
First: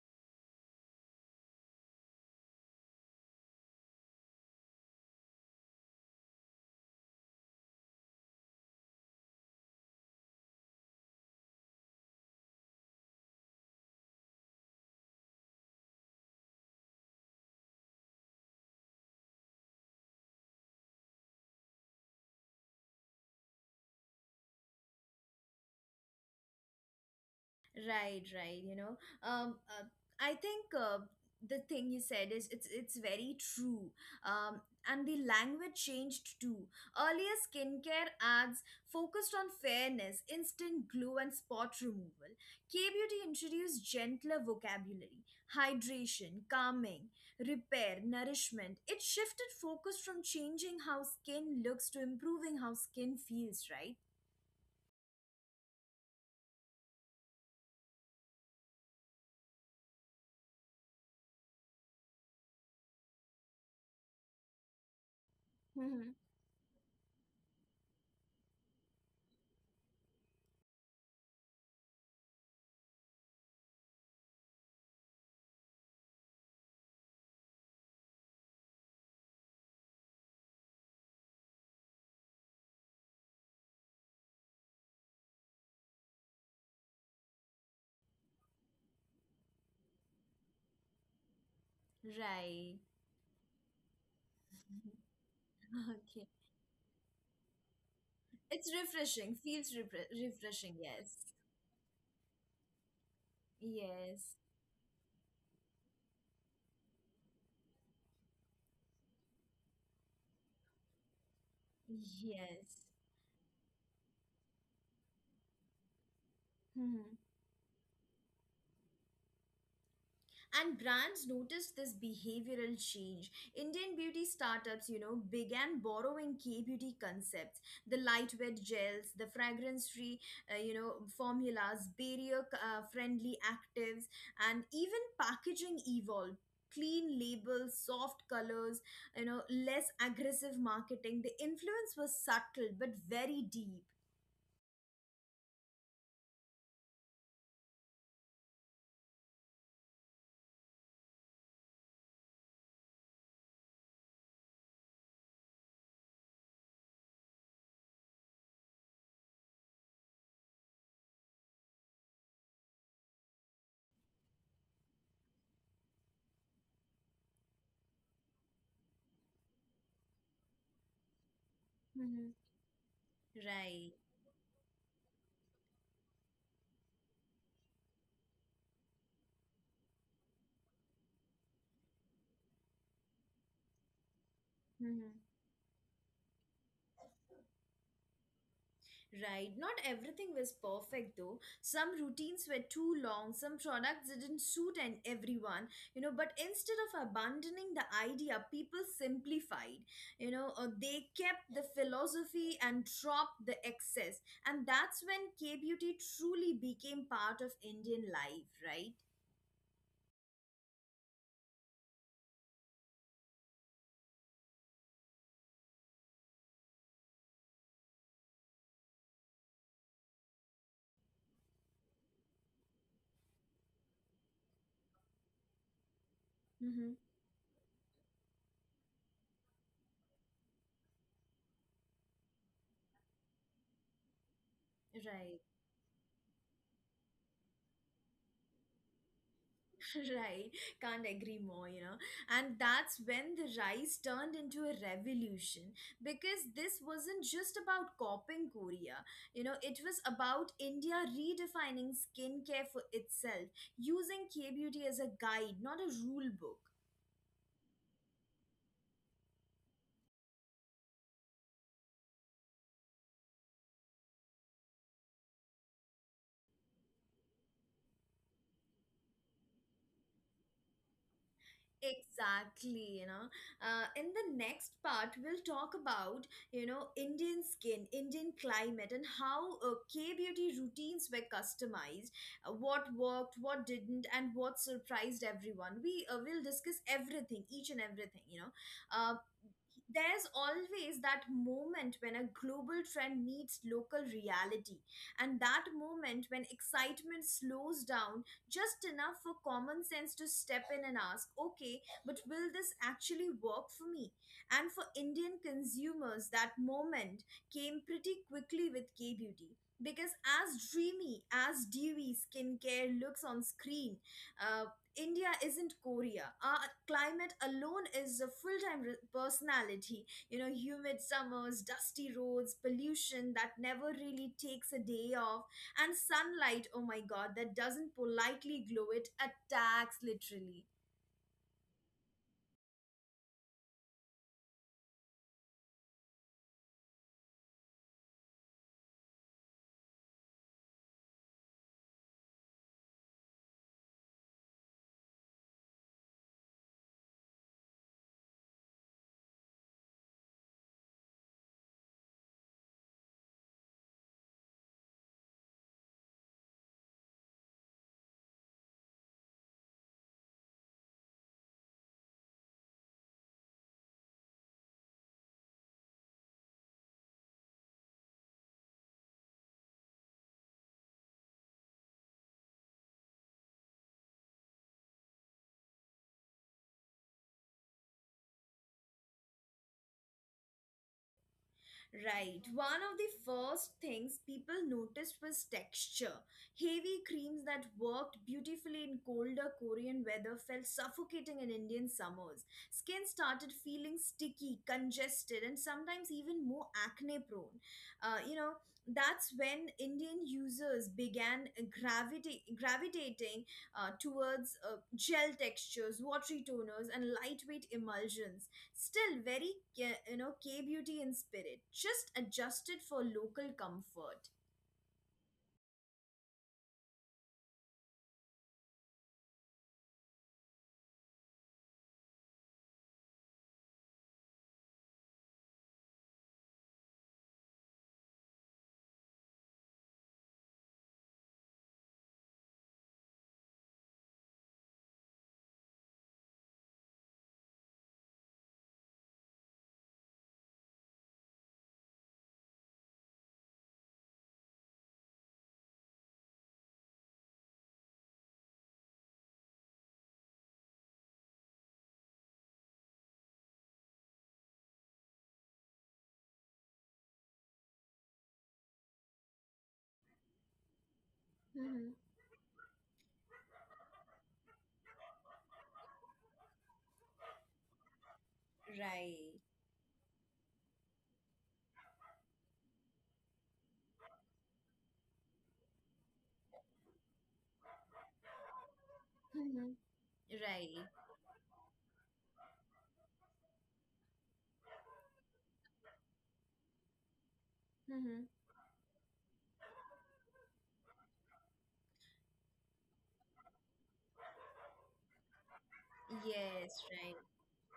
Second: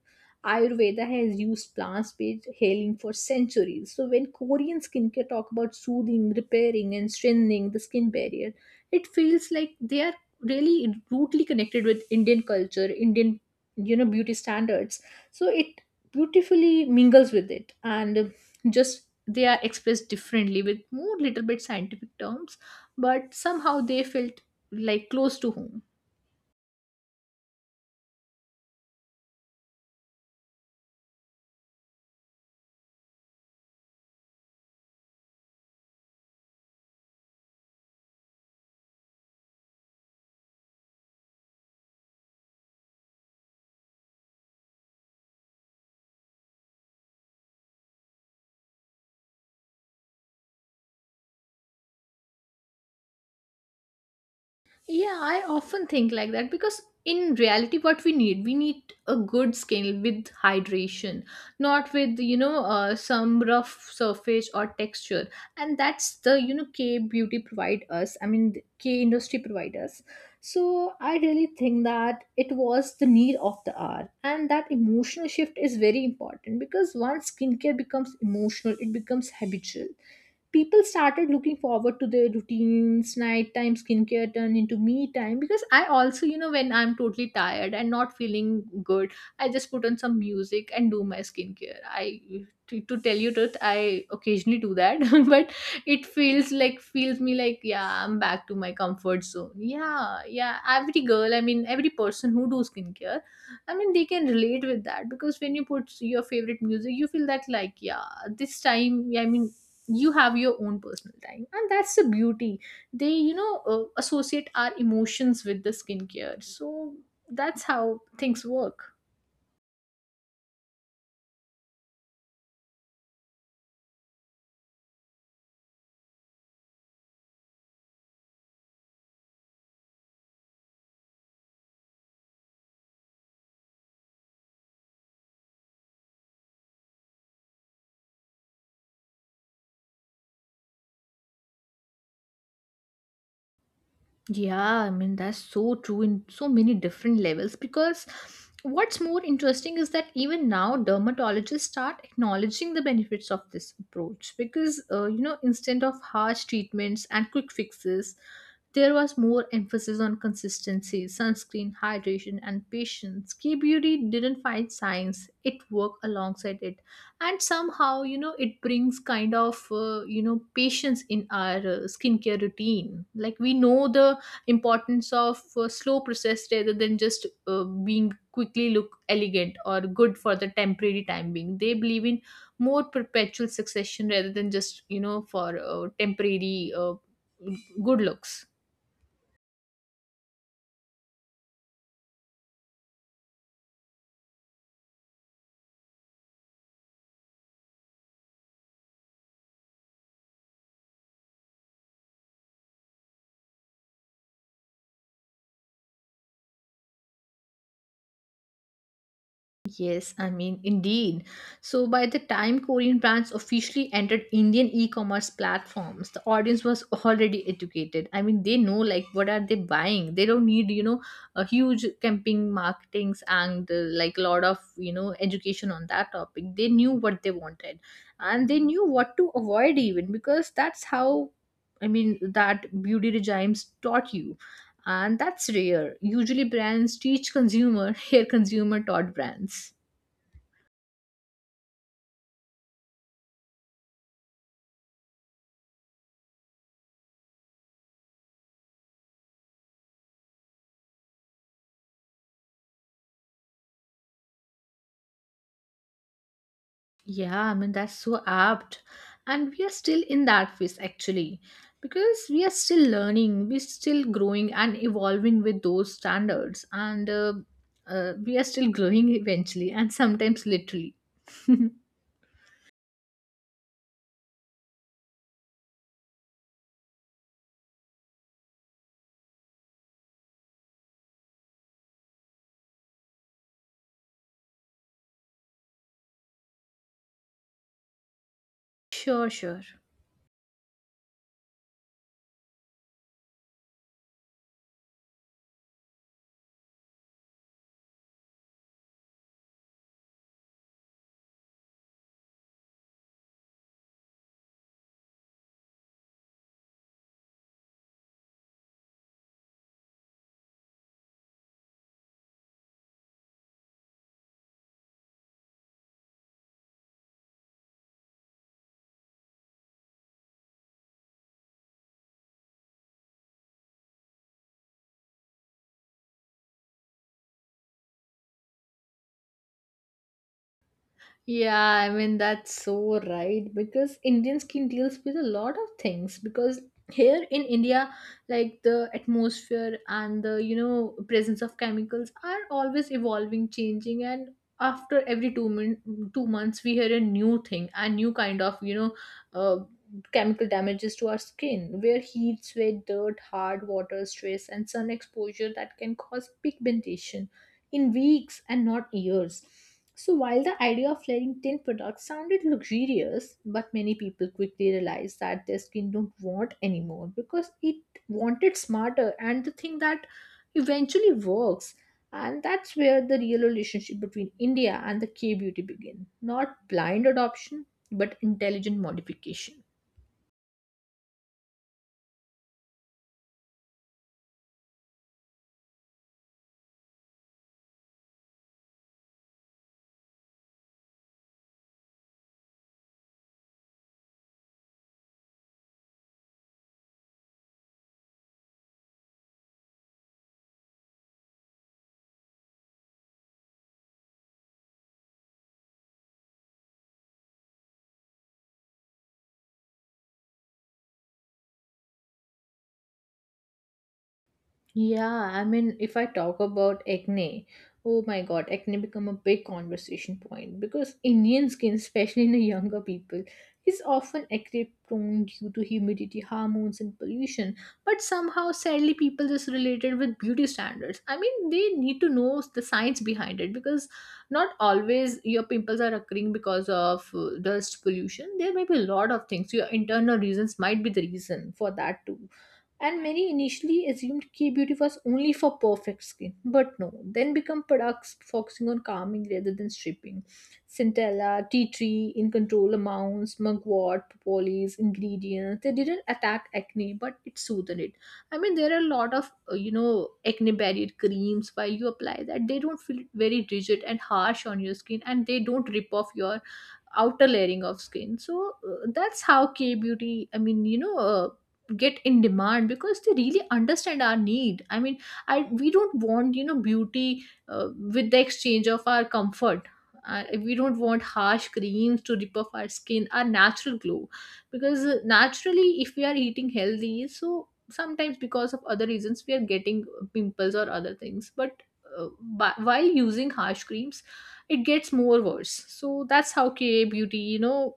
B: Ayurveda has used plant-based healing for centuries. So when Korean skincare talk about soothing, repairing, and strengthening the skin barrier, it feels like they are really rudely connected with Indian culture, Indian, you know, beauty standards. So it beautifully mingles with it, and just they are expressed differently with more little bit scientific terms, but somehow they felt like close to home.
A: Right, right. You know, um, uh, I think the thing you said is it's very true. Um, and the language changed too. Earlier, skincare ads focused on fairness, instant glow, and spot removal. K beauty introduced gentler vocabulary, hydration, calming, repair, nourishment. It shifted focus from changing how skin looks to improving how skin feels. Right.
B: Yeah, I often think like that because in reality, what we need a good skin with hydration, not with, you know, some rough surface or texture, and that's the, you know, K beauty provide us. I mean, the K industry provide us. So I really think that it was the need of the hour, and that emotional shift is very important because once skincare becomes emotional, it becomes habitual. People started looking forward to their routines. Nighttime skincare turned into me time, because I also, you know, when I'm totally tired and not feeling good, I just put on some music and do my skincare.
A: Right.
B: To tell you truth, I occasionally do that. But it
A: Okay.
B: feels like feels me like, yeah, I'm back to
A: It's
B: my comfort
A: refreshing.
B: zone.
A: Feels
B: Yeah, yeah,
A: refreshing.
B: every
A: Yes.
B: girl, I mean every person who do skincare. I mean, they can
A: Yes.
B: relate with that, because when you put your favorite music, you feel that like, yeah, this time, I mean, you have your own personal time, and that's the beauty.
A: Yes.
B: They, you know, associate our emotions with the skincare, so
A: Mhm.
B: that's how things work.
A: And brands noticed this behavioral change. Indian beauty startups, began borrowing K beauty concepts, the lightweight gels, the fragrance-free, formulas, barrier-friendly actives, and even packaging evolved. Clean labels, soft colors, less aggressive marketing. The influence was subtle but very deep.
B: Yeah, I mean, that's so true in so many different levels, because what's more interesting is that even now dermatologists start acknowledging the benefits of this approach because, you know, instead of harsh treatments and quick fixes, there was more emphasis on consistency, sunscreen, hydration, and patience. K beauty didn't fight science, it worked alongside it. And somehow, you know, it brings kind of, you know, patience in our
A: Mm-hmm.
B: skincare routine. Like we
A: Right.
B: know the importance of slow process rather than just being quickly look elegant or good for the temporary time being. They believe in more perpetual succession rather than just, you
A: Mm-hmm.
B: know, for temporary good looks.
A: Right. Not everything was perfect though. Some routines were too long, some products didn't suit and everyone, you know, but instead of abandoning the idea, people simplified. You know, they kept the philosophy and dropped the excess. And that's when K-beauty truly became part of Indian life, right?
B: Yes, I mean, indeed. So, by the time Korean brands officially entered Indian e commerce platforms, the audience was already educated. I mean, they know like what are they buying. They don't need, you know, a huge camping marketings and like a lot of, you know, education on that topic. They
A: Mm-hmm.
B: knew what they wanted and they knew what to avoid even, because that's how. I mean, that beauty regimes taught you, and
A: Right.
B: that's rare. Usually, brands teach consumer, here, consumer taught brands.
A: Right, can't agree more, you know. And that's when the rise turned into a revolution because this wasn't just about copying Korea, you know, it was about India redefining skincare for itself, using K beauty as a guide, not a rule book.
B: Yeah, I mean, that's so apt. And we are still in that phase actually, because we are still learning, we're still growing and evolving with those standards, and we are still growing eventually, and sometimes literally.
A: Exactly, you know. In the next part, we'll talk about, you know, Indian skin, Indian climate, and how K beauty routines were customized, what worked, what didn't, and what surprised everyone. We will discuss everything, each and everything, you know. Uh,
B: Sure, sure.
A: there's always that moment when a global trend meets local reality, and that moment when excitement slows down just enough for common sense to step in and ask, okay, but will this actually work for me? And for Indian consumers, that moment came pretty quickly with K Beauty. Because as dreamy as dewy skincare looks on screen, uh, India isn't Korea. Our climate alone is a full time personality. You know, humid summers, dusty roads, pollution that never really takes a day off, and sunlight, oh my god, that doesn't politely glow, it attacks literally.
B: Yeah, I mean, that's so right because Indian skin deals with a lot of things, because here in India, like the atmosphere and the, you know, presence of chemicals are always evolving, changing, and after every two months we hear a new thing, a new kind of, you know, uh, chemical damages to our skin, where heat, sweat, dirt, hard water, stress and sun exposure that can cause pigmentation in weeks and not years. So while the idea of layering 10 products sounded luxurious, but many people quickly realized that their skin don't want anymore, because it wanted smarter and the thing that eventually works. And that's where the real relationship between India and the K beauty begin. Not blind adoption, but intelligent modification.
A: Right. One of the first things people noticed was texture. Heavy creams that worked beautifully in colder Korean weather felt suffocating in Indian summers. Skin started feeling sticky, congested, and sometimes even more acne prone. You know, that's when Indian users began gravitating towards gel textures, watery toners, and lightweight emulsions. Still very you know K beauty in spirit, just adjusted for local comfort.
B: Yeah, I mean, if I talk about acne, oh my god, acne become a big conversation point because Indian skin, especially in the younger people, is often acne prone due to humidity, hormones, and pollution. But somehow, sadly, people just related with beauty standards. I mean, they need to know the science behind it because not always your pimples are occurring because of dust pollution. There may be a lot of things. Your internal reasons might be the reason for that too. And many initially assumed K beauty was only for perfect skin, but no, then become products focusing on calming rather than stripping. Centella, tea tree, in control amounts, mugwort, propolis, ingredients. They didn't attack acne, but it soothed it. I mean, there are a lot of acne barrier creams while you
A: Mm-hmm.
B: apply that they don't feel very rigid and harsh on your skin, and they don't rip off your outer layering of skin, so that's
A: Right.
B: how K beauty, get in demand because they really understand our need. I we don't want beauty with the exchange of our comfort.
A: Mm-hmm.
B: We
A: Right.
B: don't want harsh creams to rip off our skin, our natural glow, because naturally, if we are eating healthy, so sometimes
A: Mm-hmm.
B: because of other reasons we are getting pimples or other things, but while using harsh creams it gets more worse. So that's how ka
A: Yes, right.
B: beauty,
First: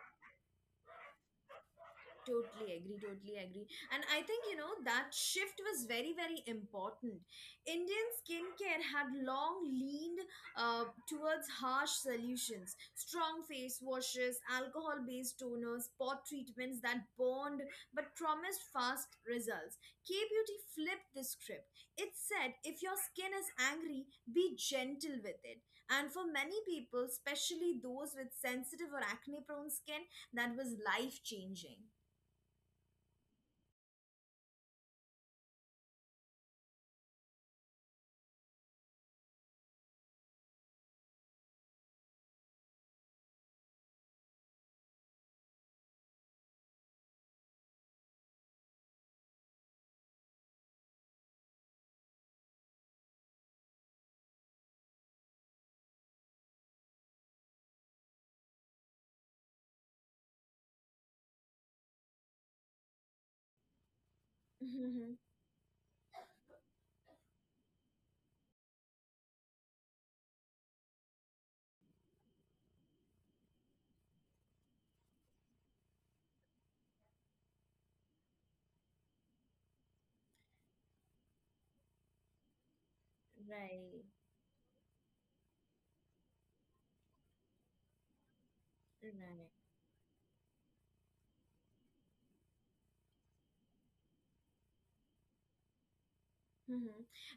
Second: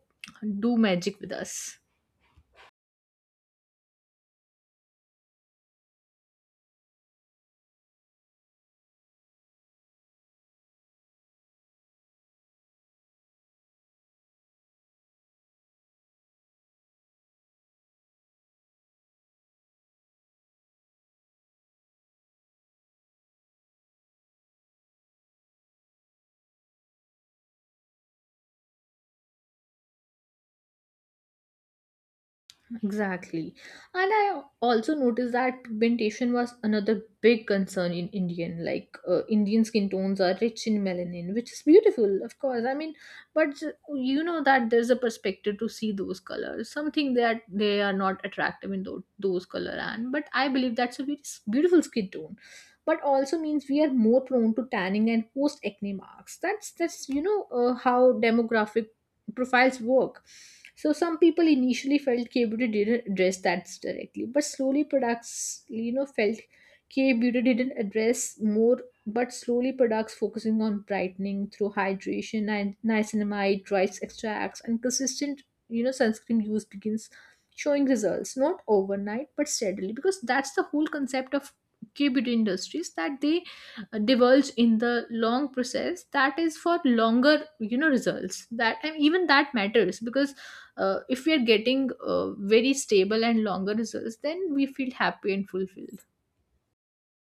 B: do magic with us.
A: Totally agree, totally agree. And I think, you know, that shift was very, very important. Indian skincare had long leaned towards harsh solutions, strong face washes, alcohol based toners, pot treatments that burned but promised fast results. K Beauty flipped the script. It said, if your skin is angry, be gentle with it. And for many people, especially those with sensitive or acne prone skin, that was life changing.
B: Exactly. And I also noticed that pigmentation was another big concern in Indian. Like, Indian skin tones are rich in melanin, which is beautiful, of course. I mean, but you know that there's a perspective to see those colors, something that they are not attractive in those color. And but I believe that's a very beautiful skin tone, but also means we are more prone to tanning and post acne marks. That's how demographic profiles work. So some people initially felt K-beauty didn't address that directly, but slowly
A: Mhm.
B: products, you know, felt K-beauty didn't address more, but slowly products focusing on brightening through hydration and niacinamide, rice extracts, and consistent, you know, sunscreen use begins showing results, not overnight, but steadily, because that's the whole concept of K-beauty industries that they
A: Right,
B: divulge in the long process that is for longer, you know, results. That and even that
A: right.
B: matters because if we are getting very stable and longer results, then we feel happy and fulfilled.
A: hmm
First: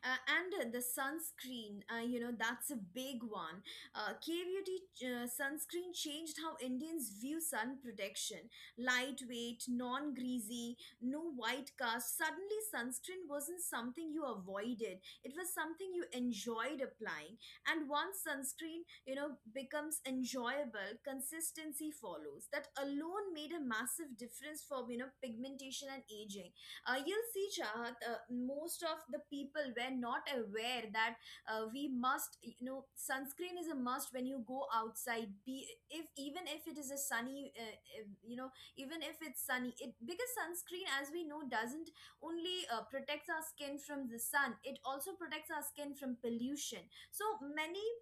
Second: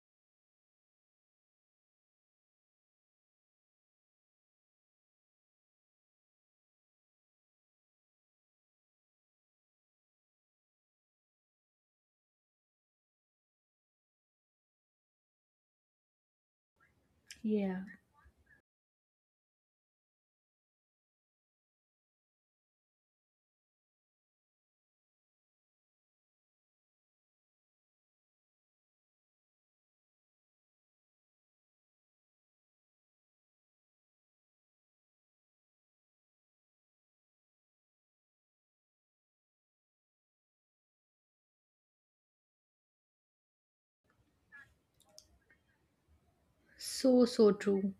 A: and the sunscreen, you know, that's a big one. K-beauty sunscreen changed how Indians view sun protection. Lightweight, non-greasy, no white cast. Suddenly, sunscreen wasn't something you avoided. It was something you enjoyed applying.
B: Yeah.
A: And once sunscreen, you know, becomes enjoyable, consistency follows. That alone made a massive difference for, you know, pigmentation and aging. You'll see Chahat, most of the people were not aware that we must you know sunscreen is a must when you go outside be if even if it is a sunny you know, even if it's sunny it because sunscreen as we know doesn't only protects our skin from the sun, it also protects our skin from pollution. So
B: So so
A: many.
B: true.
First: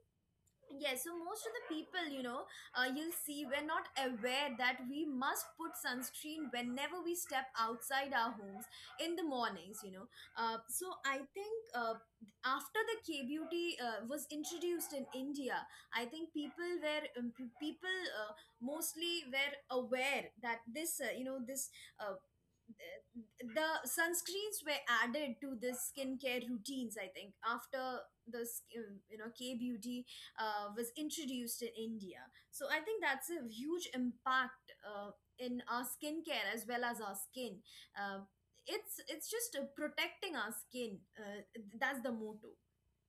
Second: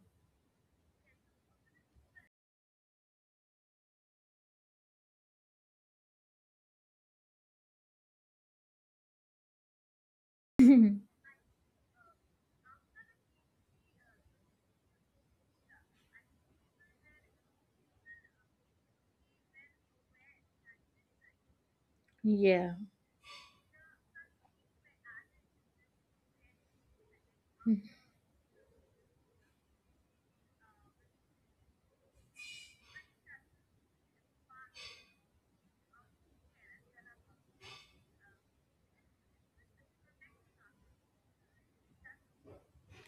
A: Yes, so most of the people, you know, you'll see we're not aware that we must put sunscreen whenever we step outside our homes in the mornings, you know. So I think after the K beauty was introduced in India, I think people were people uh, mostly were aware that this, you know, this uh,
B: Yeah.
A: the sunscreens were added to the skincare routines. I think after you know, K beauty was introduced in India, so I think that's a huge impact in our skincare as well as our skin. uh, it's just protecting our skin. That's the motto.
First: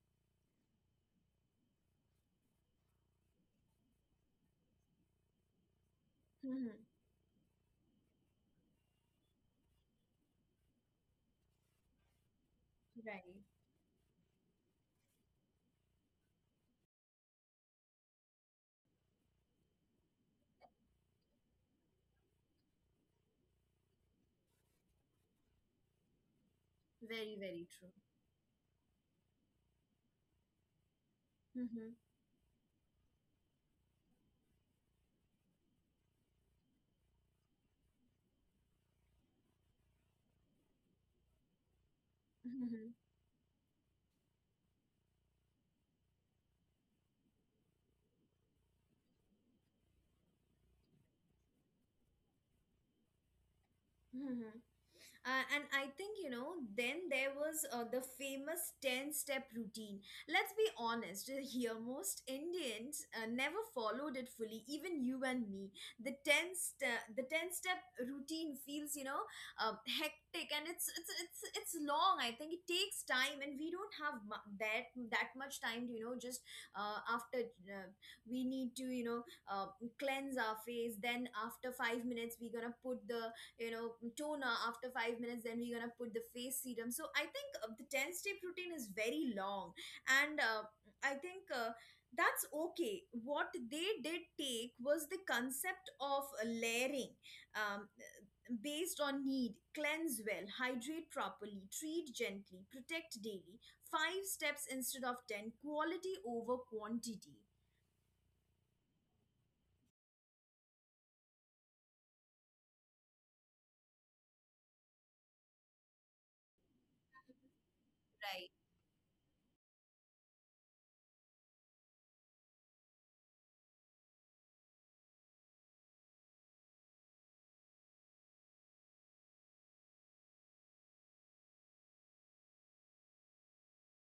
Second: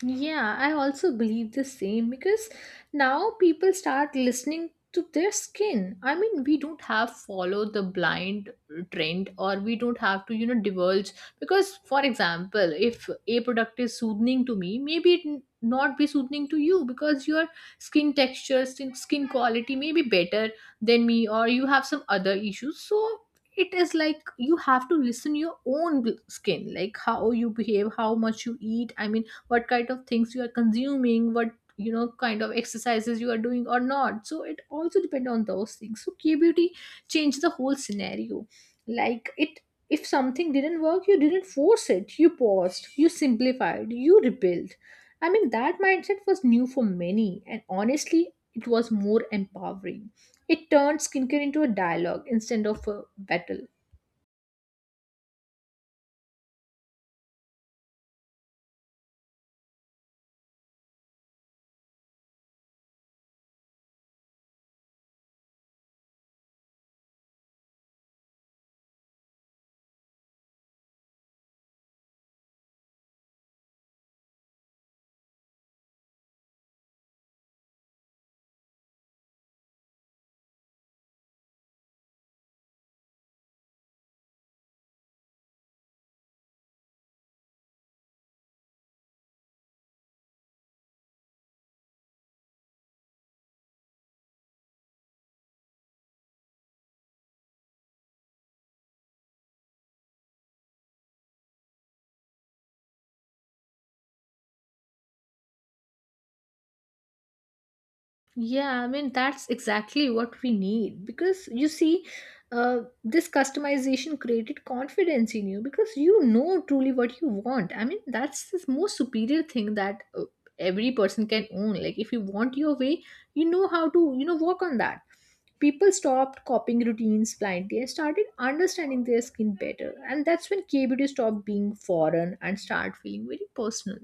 B: Yeah, I also believe the same because now people start listening to their skin. I mean, we
A: hmm
B: don't have follow the blind trend, or we don't have to, you know, divulge because, for example, if
A: right
B: a product is soothing to me, maybe it not be soothing to you because your skin texture, skin quality may be better than me, or you have some other issues. So it is like you have to listen your own skin, like
A: very
B: how you
A: very true
B: behave, how much you eat. I mean, what kind of things you are consuming, what,
A: hmm
B: you know, kind of exercises you are doing or not. So it also depend on those things. So K beauty changed the whole scenario. Like, it, if something didn't work, you didn't force it, you
A: hmm
B: paused, you simplified, you rebuilt. I mean, that mindset was new for many, and honestly, it was more empowering. It turned skincare into a dialogue instead of a battle.
A: hmm and I think, you know, then there was the famous 10 step routine. Let's be honest here, most Indians never followed it fully, even you and me. The 10 step routine feels, you know, hectic and it's long. I think it takes time and we don't have that much time to, you know, just after uh, we need to, you know, uh, cleanse our face. Then after 5 minutes, we're going to put the, you know, toner. After 5 minutes, then we're gonna put the face serum. So I think the 10 step routine is very long, and I think that's okay. What they did take was the concept of layering um, based on need. Cleanse well, hydrate properly, treat gently, protect daily. Five steps instead of 10. Quality over quantity.
B: Yeah, I mean, that's exactly what we need because you see, this customization created confidence in you because you know truly what you want. I mean, that's the most superior thing that every person can own. Like, if you want your way, you know how to, you know, work on that. People stopped copying routines blindly and started understanding their skin better. And that's when KBD stopped being foreign and start feeling very personal.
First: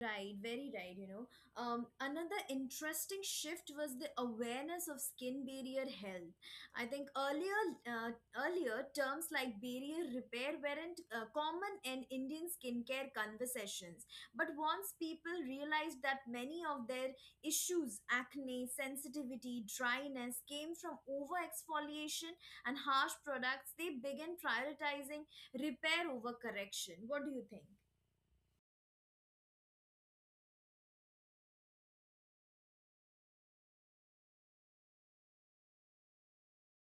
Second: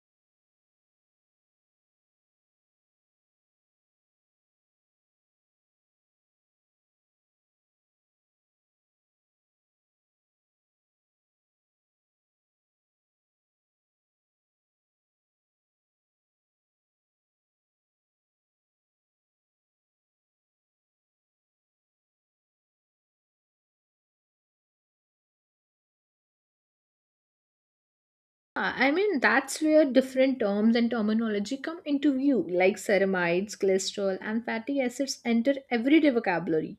A: Right, very right, you know. Another interesting shift was the awareness of skin barrier health. I think earlier terms like barrier repair weren't common in Indian skincare conversations. But once people realized that many of their issues, acne, sensitivity, dryness came from over exfoliation and harsh products, they began prioritizing repair over correction. What do you think?
B: I mean, that's where different terms and terminology come into view, like ceramides, glycerol, and fatty acids enter everyday vocabulary,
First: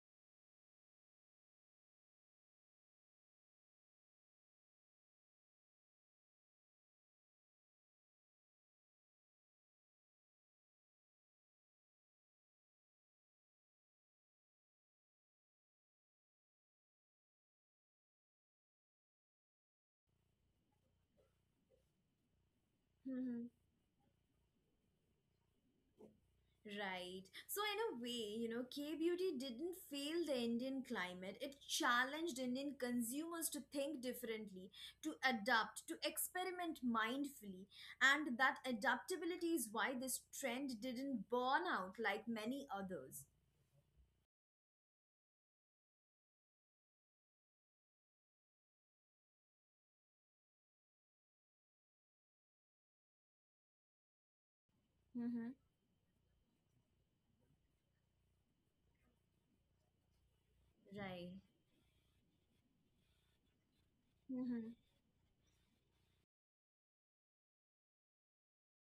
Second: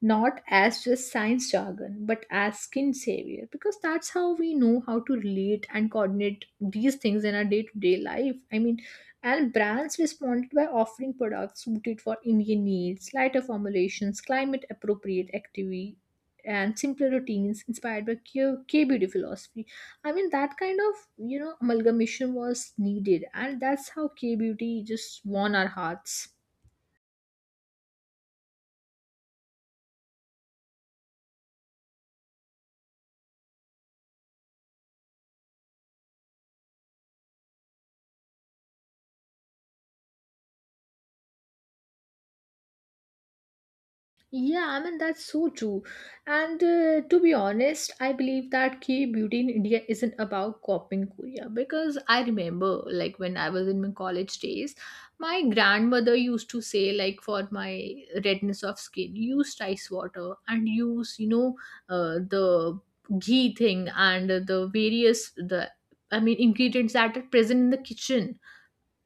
B: not as just science jargon, but as skin savior, because that's how we know how to relate and coordinate these things in our day to day life. I mean, and brands responded by offering products suited for Indian needs, lighter formulations, climate appropriate activity, and simpler routines inspired by K beauty philosophy. I mean, that kind of, you know, amalgamation was needed, and that's how K beauty just won our hearts.
A: Right. So, in a way, you know, K beauty didn't fail the Indian climate. It challenged Indian consumers to think differently, to adapt, to experiment mindfully. And that adaptability is why this trend didn't burn out like many others.
B: Yeah, I mean, that's so true. And to be honest, I believe that K beauty in India isn't about copying Korea because I remember, like, when I was in my college days, my
A: Mm-hmm.
B: grandmother used to say, like, for my redness of skin, use rice water and use, you
A: Right.
B: know, the ghee thing and the
A: Mm-hmm.
B: various, the, I mean, ingredients that are present in the kitchen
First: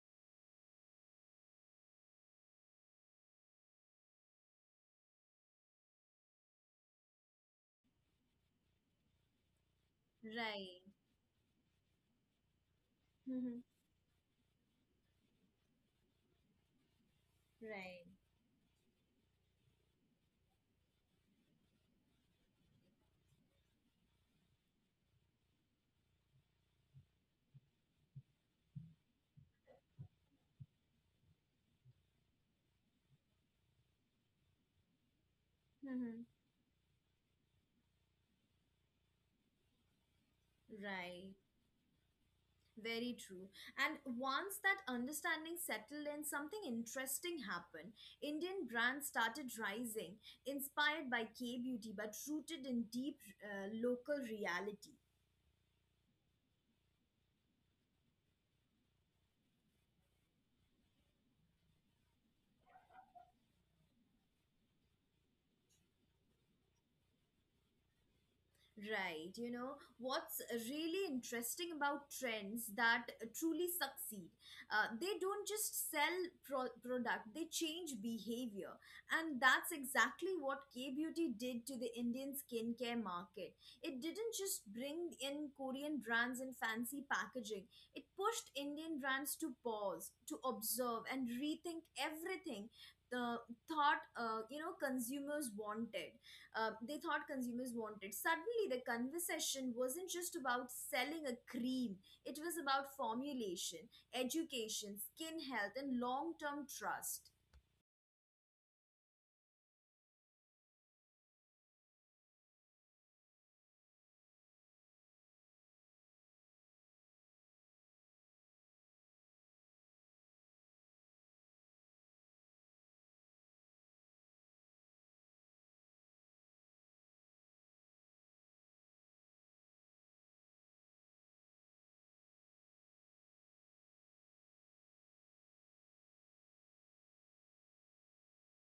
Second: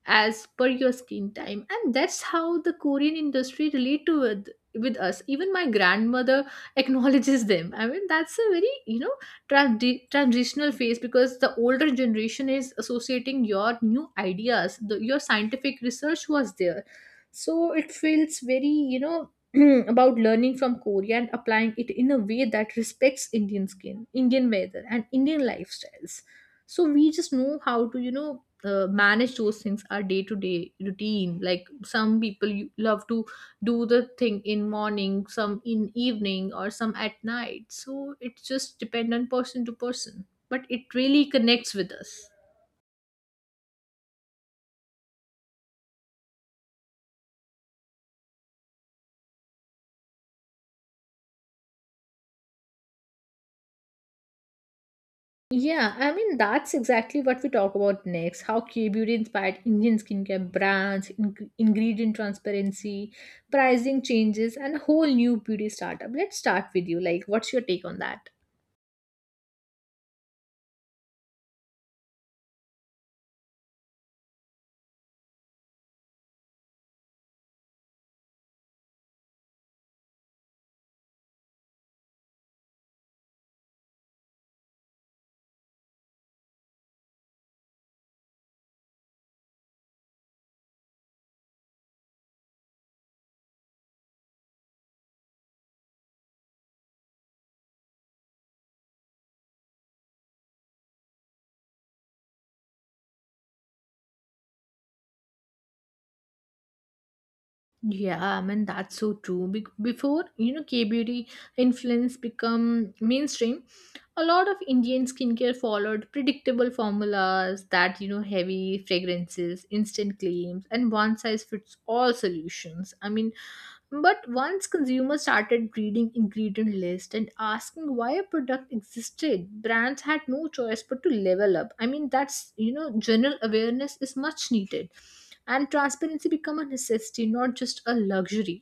B: as per your screen time, and that's how the Korean industry relate to with us. Even my grandmother acknowledges them. I mean, that's a very, you know, transitional
A: Right.
B: phase because the older generation is associating
A: Mm-hmm.
B: your new ideas, the, your scientific research was there. So it
A: Right.
B: feels very, you know, about learning from Korea and applying it in a way that respects Indian skin, Indian weather, and Indian lifestyles. So we just know how to, you know, manage those things, our day to day routine, like some people you love to do the thing in morning, some in
A: Mm-hmm.
B: evening, or some at night. So it's just depend on person to person, but it really
A: Right.
B: connects with us.
A: Very true. And once that understanding settled in, something interesting happened. Indian brands started rising, inspired by K beauty, but rooted in deep local reality.
B: Yeah, I mean, that's exactly what we talk about next. How K Beauty inspired Indian skincare brands, ingredient transparency, pricing changes, and a whole new beauty startup. Let's start with you. Like, what's your take on that?
A: Right, you know, what's really interesting about trends that truly succeed, they don't just sell product, they change behavior. And that's exactly what K Beauty did to the Indian skincare market. It didn't just bring in Korean brands in fancy packaging, it pushed Indian brands to pause, to observe, and rethink everything the thought, uh, you know, consumers wanted they thought consumers wanted. Suddenly, the conversation wasn't just about selling a cream, it was about formulation, education, skin health, and long term trust.
B: Yeah, I mean that's so true. Before you know K beauty influence become mainstream, a lot of Indian skincare followed predictable formulas that you know, heavy fragrances, instant claims, and one size fits all solutions. I mean, but once consumers started reading ingredient list and asking why a product existed, brands had no choice but to level up. I mean, that's, you know, general awareness is much needed, and transparency become a necessity, not just a luxury.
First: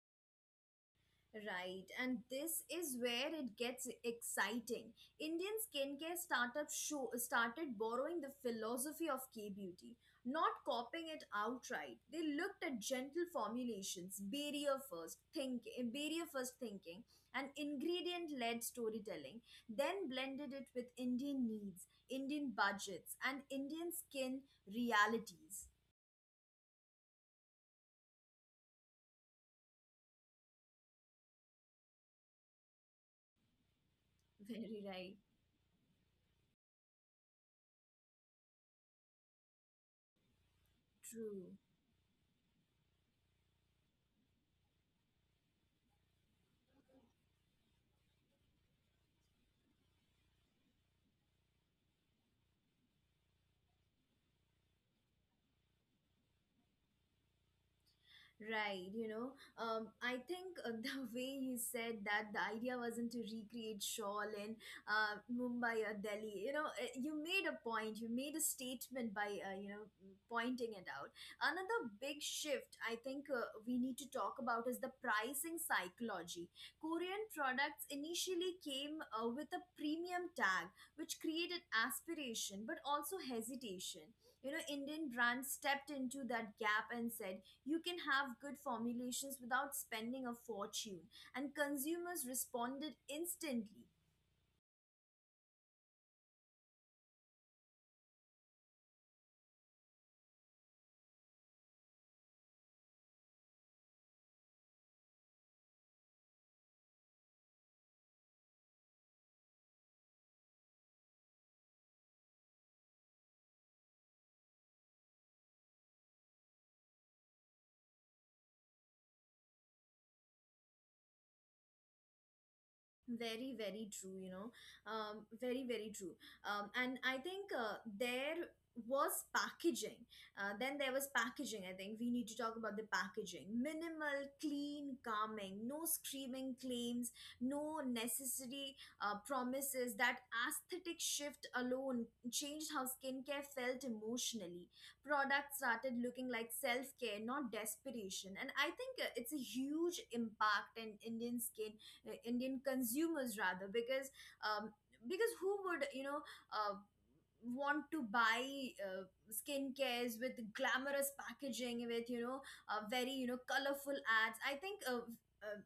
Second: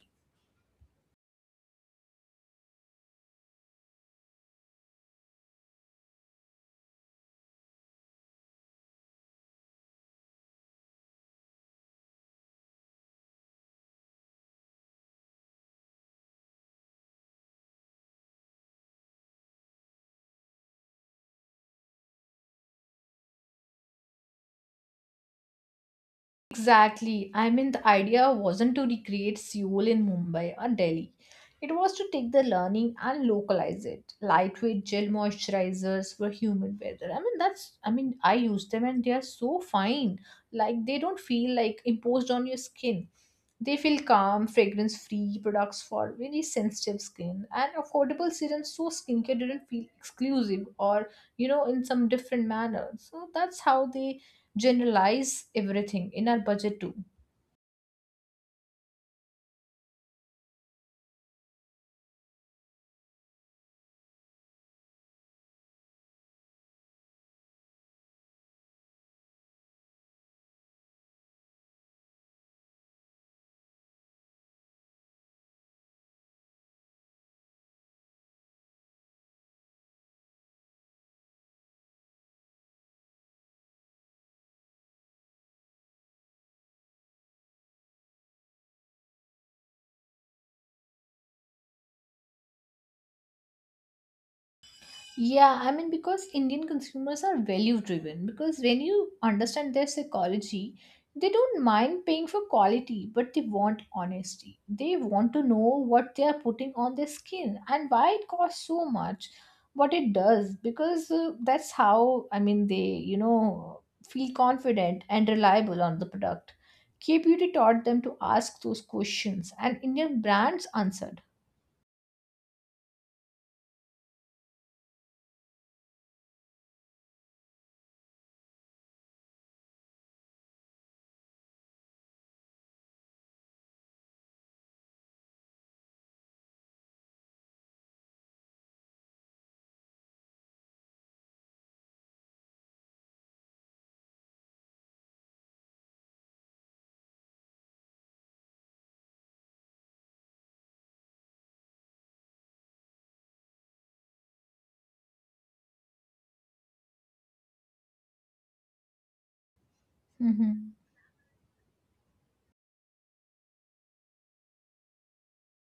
A: Right, and this is where it gets exciting. Indian skincare startup show started borrowing the philosophy of K beauty, not copying it outright. They looked at gentle formulations, barrier first thinking, and ingredient led storytelling. Then blended it with Indian needs, Indian budgets, and Indian skin realities.
B: Exactly. I mean, the idea wasn't to recreate Seoul in Mumbai or Delhi. It was to take the learning and localize it. Lightweight
A: Very
B: gel
A: right,
B: moisturizers for humid weather. I mean, that's, I mean, I use them and they are so fine. Like, they don't feel
A: true.
B: like imposed on your skin. They feel calm, fragrance free products for very sensitive skin and affordable serums, so skincare didn't feel exclusive or, you know, in some different manner. So that's how they generalize everything in our budget too.
A: Right, you know, I think the way you said that the idea wasn't to recreate shawl in Mumbai or Delhi. You know, you made a point. You made a statement by you know pointing it out. Another big shift I think we need to talk about is the pricing psychology. Korean products initially came with a premium tag, which created aspiration but also hesitation. You know, Indian brands stepped into that gap and said you can have good formulations without spending a fortune. And consumers responded instantly.
B: Yeah, I mean, because Indian consumers are value driven, because when you understand their psychology, they don't mind paying for quality, but they want honesty. They want to know what they are putting on their skin and why it costs so much, what it does, because that's how, I mean, they, you know, feel confident and reliable on the product. K Beauty taught them to ask those questions, and Indian brands answered.
A: Very, very true, you know. Um, very, very true. Um and I think there was packaging Then there was packaging. I think we need to talk about the packaging. Minimal, clean, calming. No screaming claims, no necessary promises. That aesthetic shift alone changed how skincare felt emotionally. Products started looking like self-care, not desperation. And I think it's a huge impact in Indian skin Indian consumers rather, um, because who would, you know, uh, want to buy uh, skincares with
B: Mhm.
A: glamorous packaging with, you know, very, you know, colorful ads. I think uh,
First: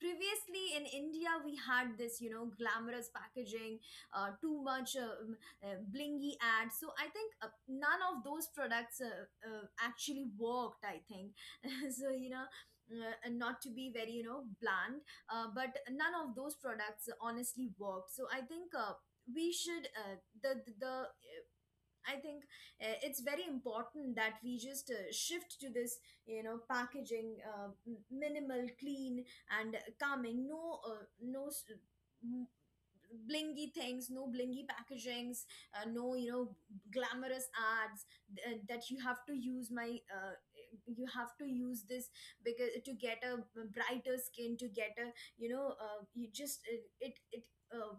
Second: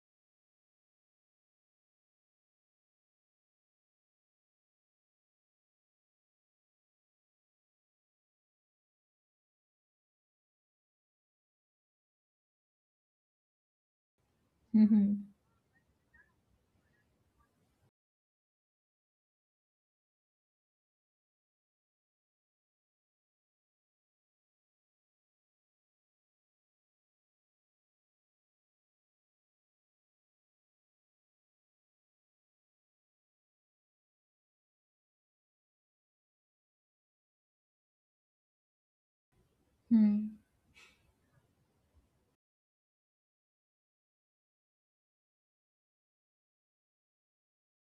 A: previously in India, we had this, you know, glamorous packaging, too much blingy ad. So I think none of those products actually worked, I think. So, you know, and not to be very, you know, bland,
B: Mm-hmm.
A: but none of those products honestly worked. So I think. We should the I think it's very important that we just shift to this, you know, packaging, minimal, clean, and calming. No m- blingy things, no blingy packagings, no, you know, glamorous ads that you have to use
B: Hmm.
A: you have to use this because to get a brighter skin, to get a, you know, you just it it. Uh,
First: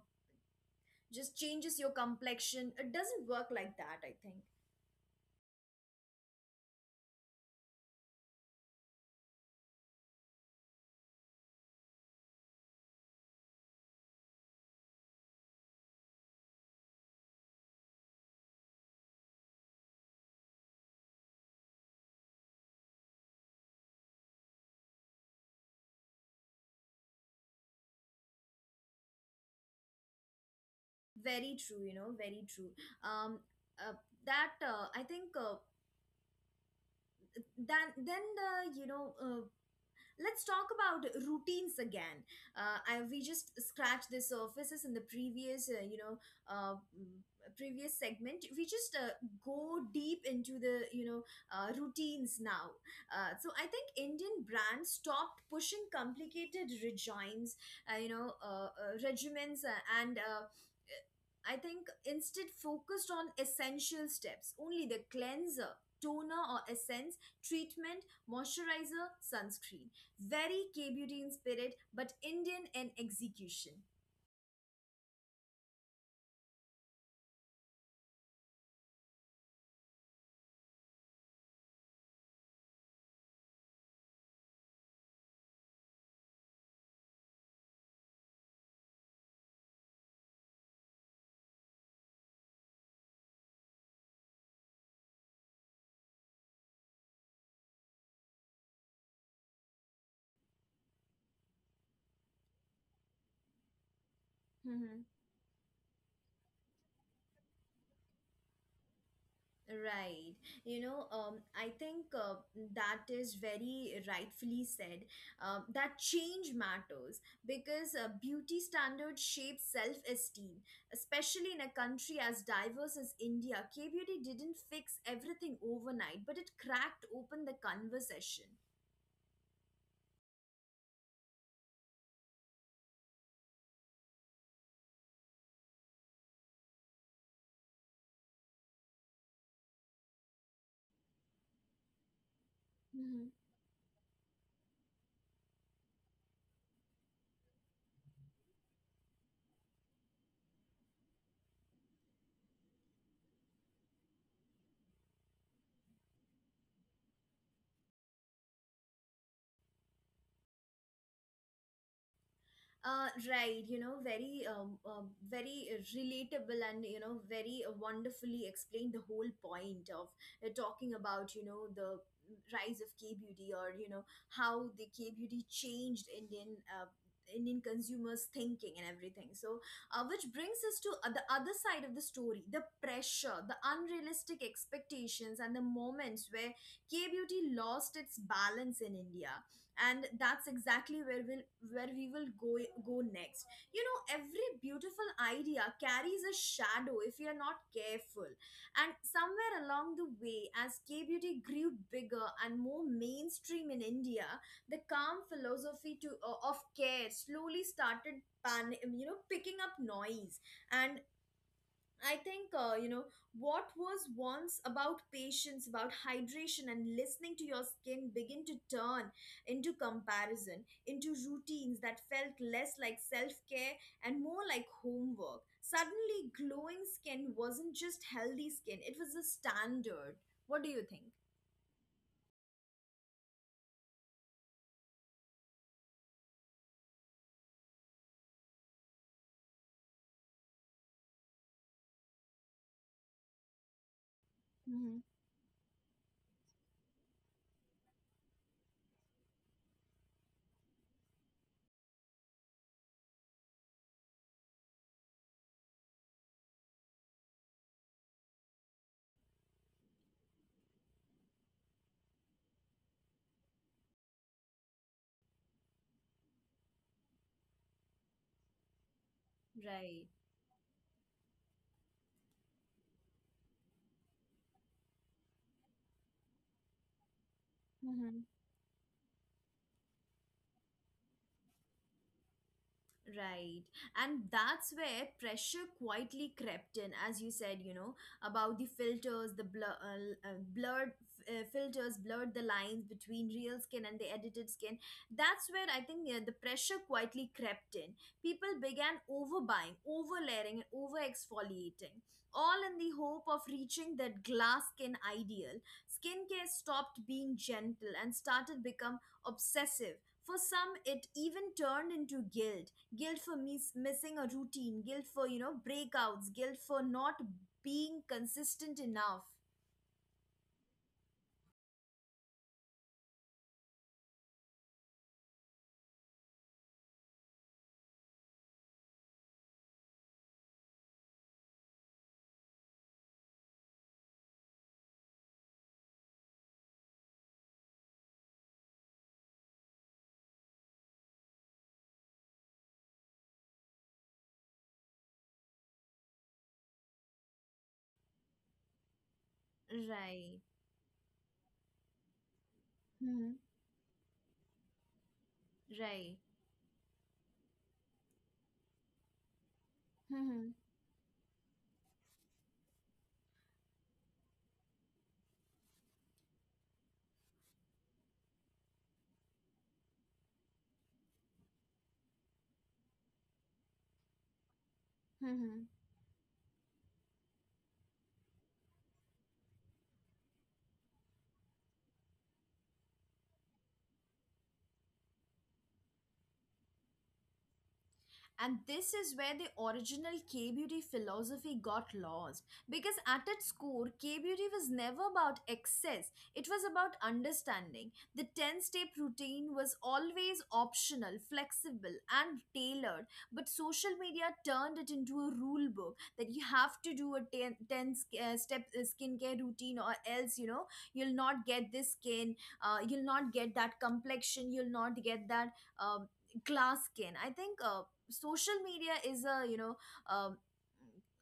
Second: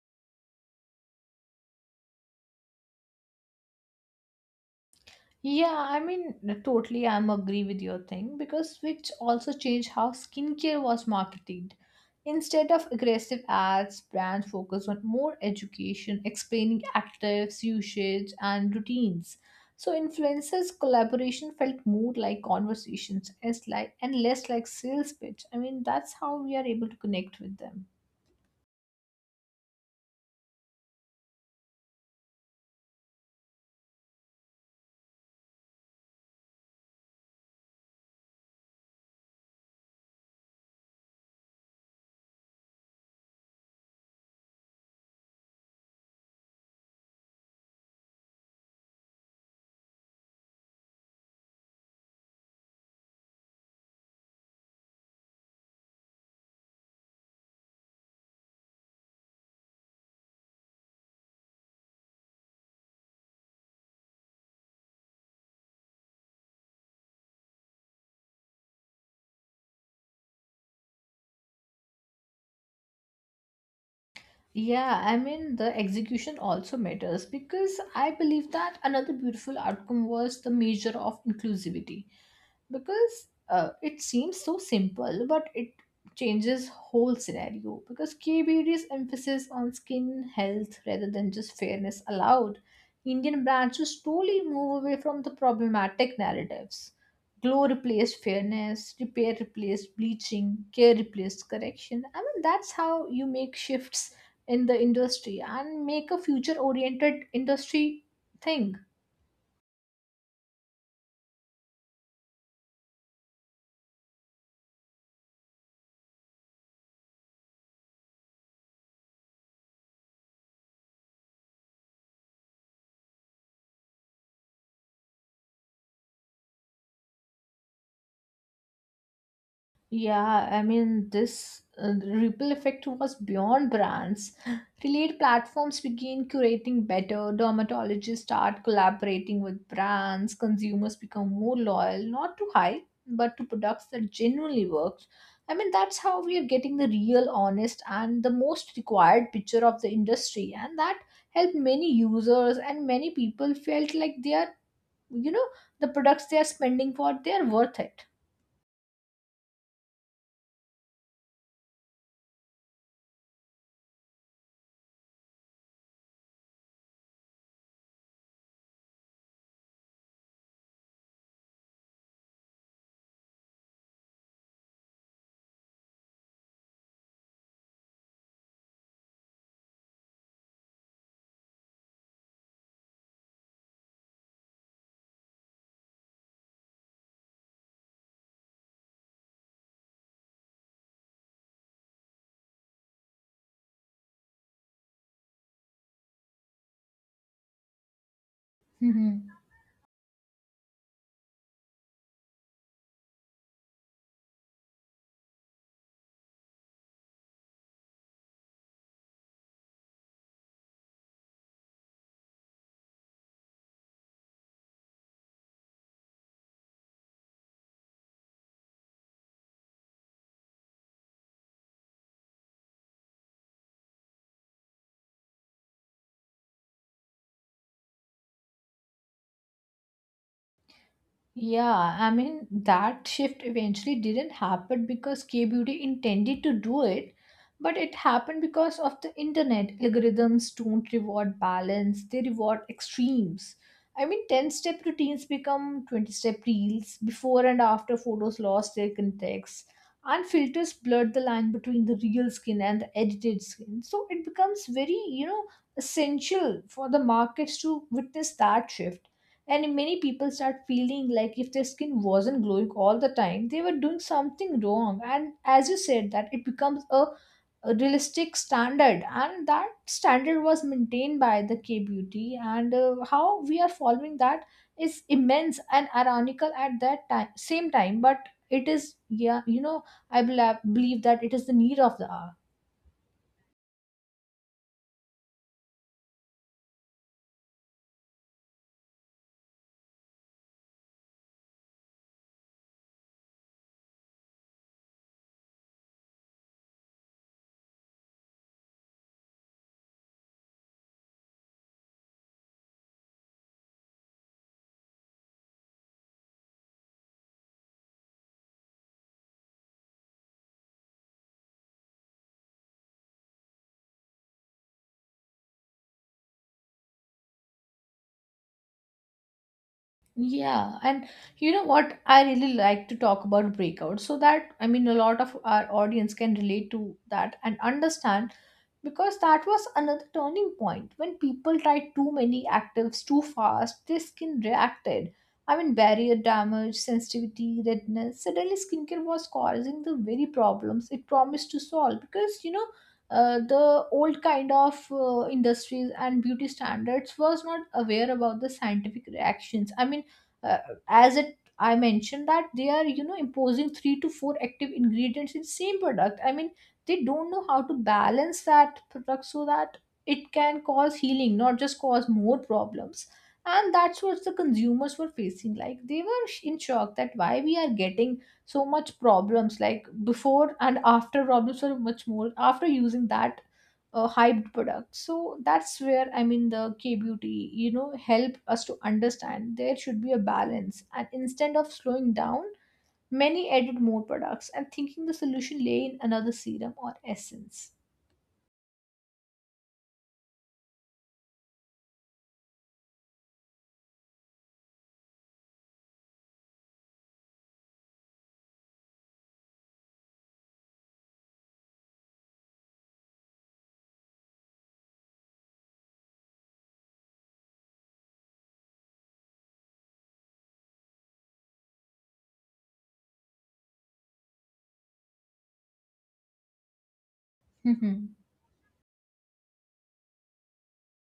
A: just changes your complexion. It doesn't work like that, I think.
B: Yeah, I mean, totally, I'm agree with your thing because which also changed how skincare was marketed. Instead of aggressive ads, brands focused on more education, explaining actives, usage, and routines. So influencers' collaboration felt more like conversations, as like and less like sales pitch. I mean, that's how we are able to connect with them.
A: Very true, you know, very true. Um uh, that I think then the you know Let's talk about routines again. I, we just scratched the surfaces in the previous, uh, mm, previous segment. We just go deep into the, you know, routines now. So I think Indian brands stopped pushing complicated regimes, regimens, and I think instead focused on essential steps, only the cleanser, toner or essence, treatment, moisturizer, sunscreen. Very K beauty in spirit, but Indian in execution.
B: Yeah, I mean, the execution also matters because I believe that another beautiful outcome was the measure of inclusivity because it seems so simple, but it changes whole scenario because K B KBD's emphasis on skin health rather than just fairness allowed Indian brands to slowly move away from the problematic narratives. Glow replaced fairness, repair replaced bleaching, care replaced correction. I mean, that's how you make shifts in the
A: hmm
B: industry and make a future oriented industry thing.
A: Right. You know, I think that is very rightfully said. That change matters because beauty standards shape self esteem, especially in a country as diverse as India. K beauty didn't fix everything overnight, but it cracked open the conversation.
B: Yeah, I mean, this ripple effect was beyond brands, relate platforms begin curating better, dermatologists start collaborating with brands, consumers become more loyal, not to hype but to products that genuinely worked. I mean, that's how we are getting the real honest and the most required picture of the industry, and that helped many users, and many people felt like they are, you know, the products they are spending for they are worth it.
A: Right you know very very Relatable, and you know very wonderfully explained the whole point of talking about, you know, the rise of K beauty, or you know how the K beauty changed Indian consumers' thinking and everything. So, which brings us to the other side of the story, the pressure, the unrealistic expectations, and the moments where K beauty lost its balance in India, and that's exactly where we will go next. You know, every beautiful idea carries a shadow if we are not careful. And
B: Mm-hmm.
A: somewhere along the way, as K beauty grew bigger and more mainstream in India, the calm philosophy to of care slowly started pan, you know picking up noise. And I think what was once about patience, about hydration and listening to your skin begin to turn into comparison, into routines that felt less like self care and more like homework. Suddenly, glowing skin wasn't just healthy skin, it was a standard. What do you think?
B: Yeah, I mean, that shift eventually didn't happen because K Beauty intended to do it, but it happened because of the internet. Algorithms don't reward balance, they reward extremes. I mean, 10 step
A: Hmm.
B: routines become 20 step reels. Before and after photos lost their context, and filters blurred the line between the real skin and the edited skin. So it becomes very, you know, essential for the markets to witness that shift, and many people start feeling like if their skin wasn't glowing all the time they were doing something wrong. And as you said that, it becomes a realistic standard, and that
A: Right.
B: standard was maintained by the K beauty, and how we are following that is immense and ironical at that time same time.
A: Mhm.
B: But it is, yeah, you know, I believe that it is the need of the hour.
A: Right. And that's where pressure quietly crept in, as you said, you know, about the filters, the blur, l- blurred f- filters, blurred the lines between real skin and the edited skin. That's where I think the pressure quietly crept in. People began overbuying, overlayering, and over exfoliating, all in the hope of reaching that glass skin ideal. Skincare stopped being gentle and started become obsessive. For some, it even turned into guilt, guilt for missing a routine, guilt for, you know, breakouts, guilt for not being consistent enough.
B: Yeah, and you know what? I really like to talk about breakouts so that a lot of our audience can relate to that and understand because that was another turning point when people tried too many actives too fast, their skin reacted. Barrier damage, sensitivity, redness, suddenly skincare was causing the very problems it promised to solve because the old kind of industries and beauty standards was not aware about the scientific reactions.
A: Right.
B: Uh, as it I mentioned that they are
A: Hmm.
B: imposing three to four active ingredients in same
A: Right.
B: product. They don't know how to balance that product so that it
A: Hmm.
B: can cause healing, not just cause more problems. And that's what the consumers were facing, like they were in shock that why we are getting so much problems like before, and after problems were much more after using that hyped product. So
A: Hmm.
B: that's where, the K beauty, help us to understand there should be a balance, and instead of slowing down, many added more products and thinking the solution lay in another serum or essence.
A: And this is where the original K beauty philosophy got lost. Because at its core, K beauty was never about excess, it was about understanding. The 10 step routine was always optional, flexible, and tailored, but social media turned it into a rule book that you have to do a ten step skincare routine, or else, you know, you'll not get this skin, you'll not get that complexion, you'll not get that. Um, Glass skin, I think social media is a, you know, um,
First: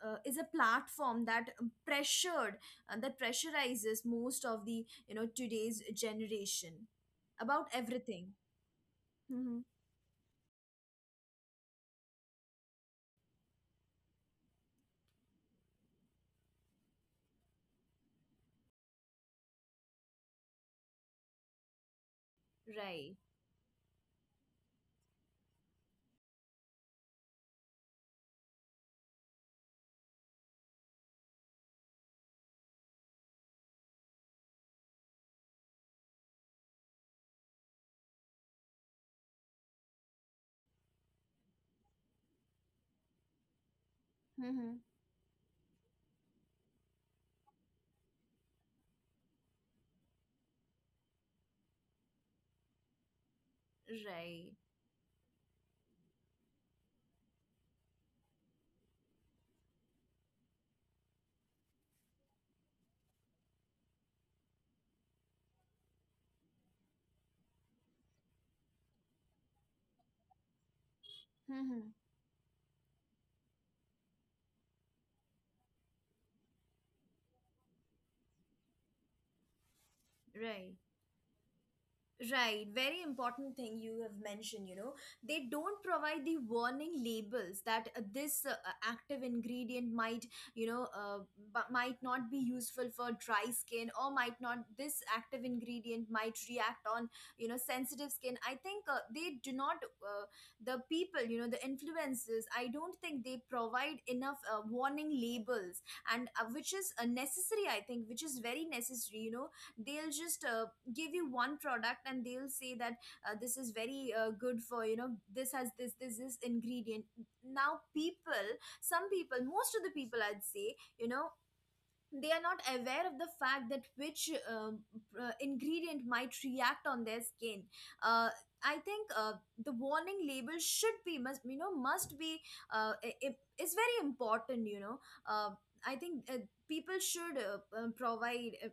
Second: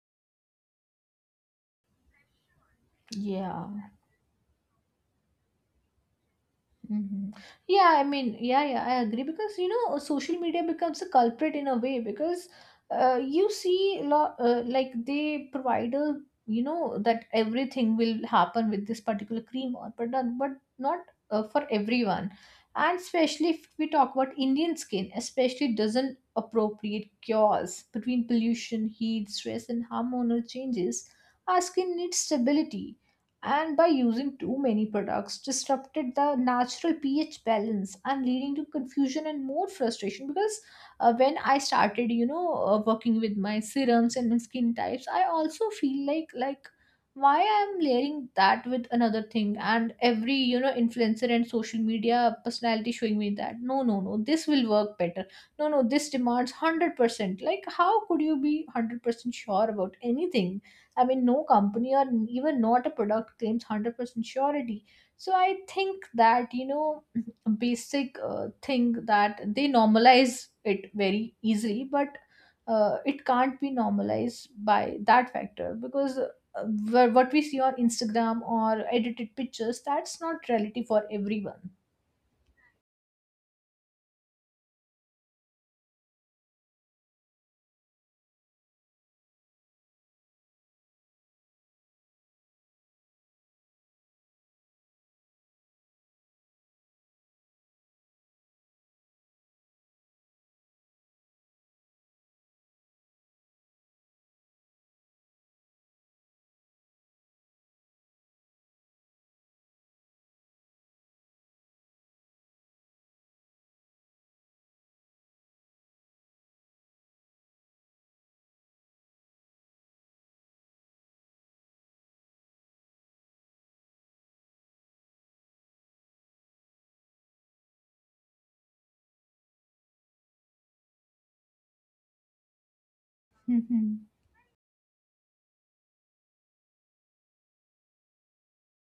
A: is a platform that pressured, and that
B: Yeah.
A: pressurizes most of the, you know, today's generation
B: Hmm.
A: about
B: Yeah,
A: everything.
B: I agree, because,
A: Hmm.
B: social media becomes a culprit in a way, because you see a lot, like they provide a that everything will happen with this particular cream or but not for everyone, and
A: Right.
B: especially if we talk about Indian skin, especially doesn't appropriate cures between pollution, heat, stress, and hormonal changes. Our skin needs stability, and by using too many products disrupted the natural pH balance and leading to confusion and more frustration, because when I started, working with my serums and my skin
A: Hmm.
B: types, I also feel like why I'm layering that with another thing, and every, influencer and social media personality showing me that no, no, no, this
A: Right.
B: will work better, no, no, this demands 100%. Like, how could you be 100% sure about anything? I mean, no company or even not a product claims 100% surety. So I think that, basic thing that they normalize it very easily,
A: Hmm.
B: but it can't be normalized by that factor, because what we see on Instagram or edited pictures, that's not
A: Right.
B: reality for everyone.
A: Right, very important thing you have mentioned, you know. They don't provide the warning labels that this active ingredient might, you know, but might not be useful for dry skin, or might not, this active ingredient might react on, you know, sensitive skin. I think they do not the people, you know, the influencers, I don't think they provide enough warning labels, and which is necessary, I think, which is very necessary, you know. They'll just give you one product and they'll say that this is very good for, you know, this has this, this, this ingredient. Now people, some people, most of the people, I'd say, you know, they are not aware of the fact that which ingredient might react on their skin. uh, I think the warning label should be must, you know, must be it's very important, you know. uh, I think people should provide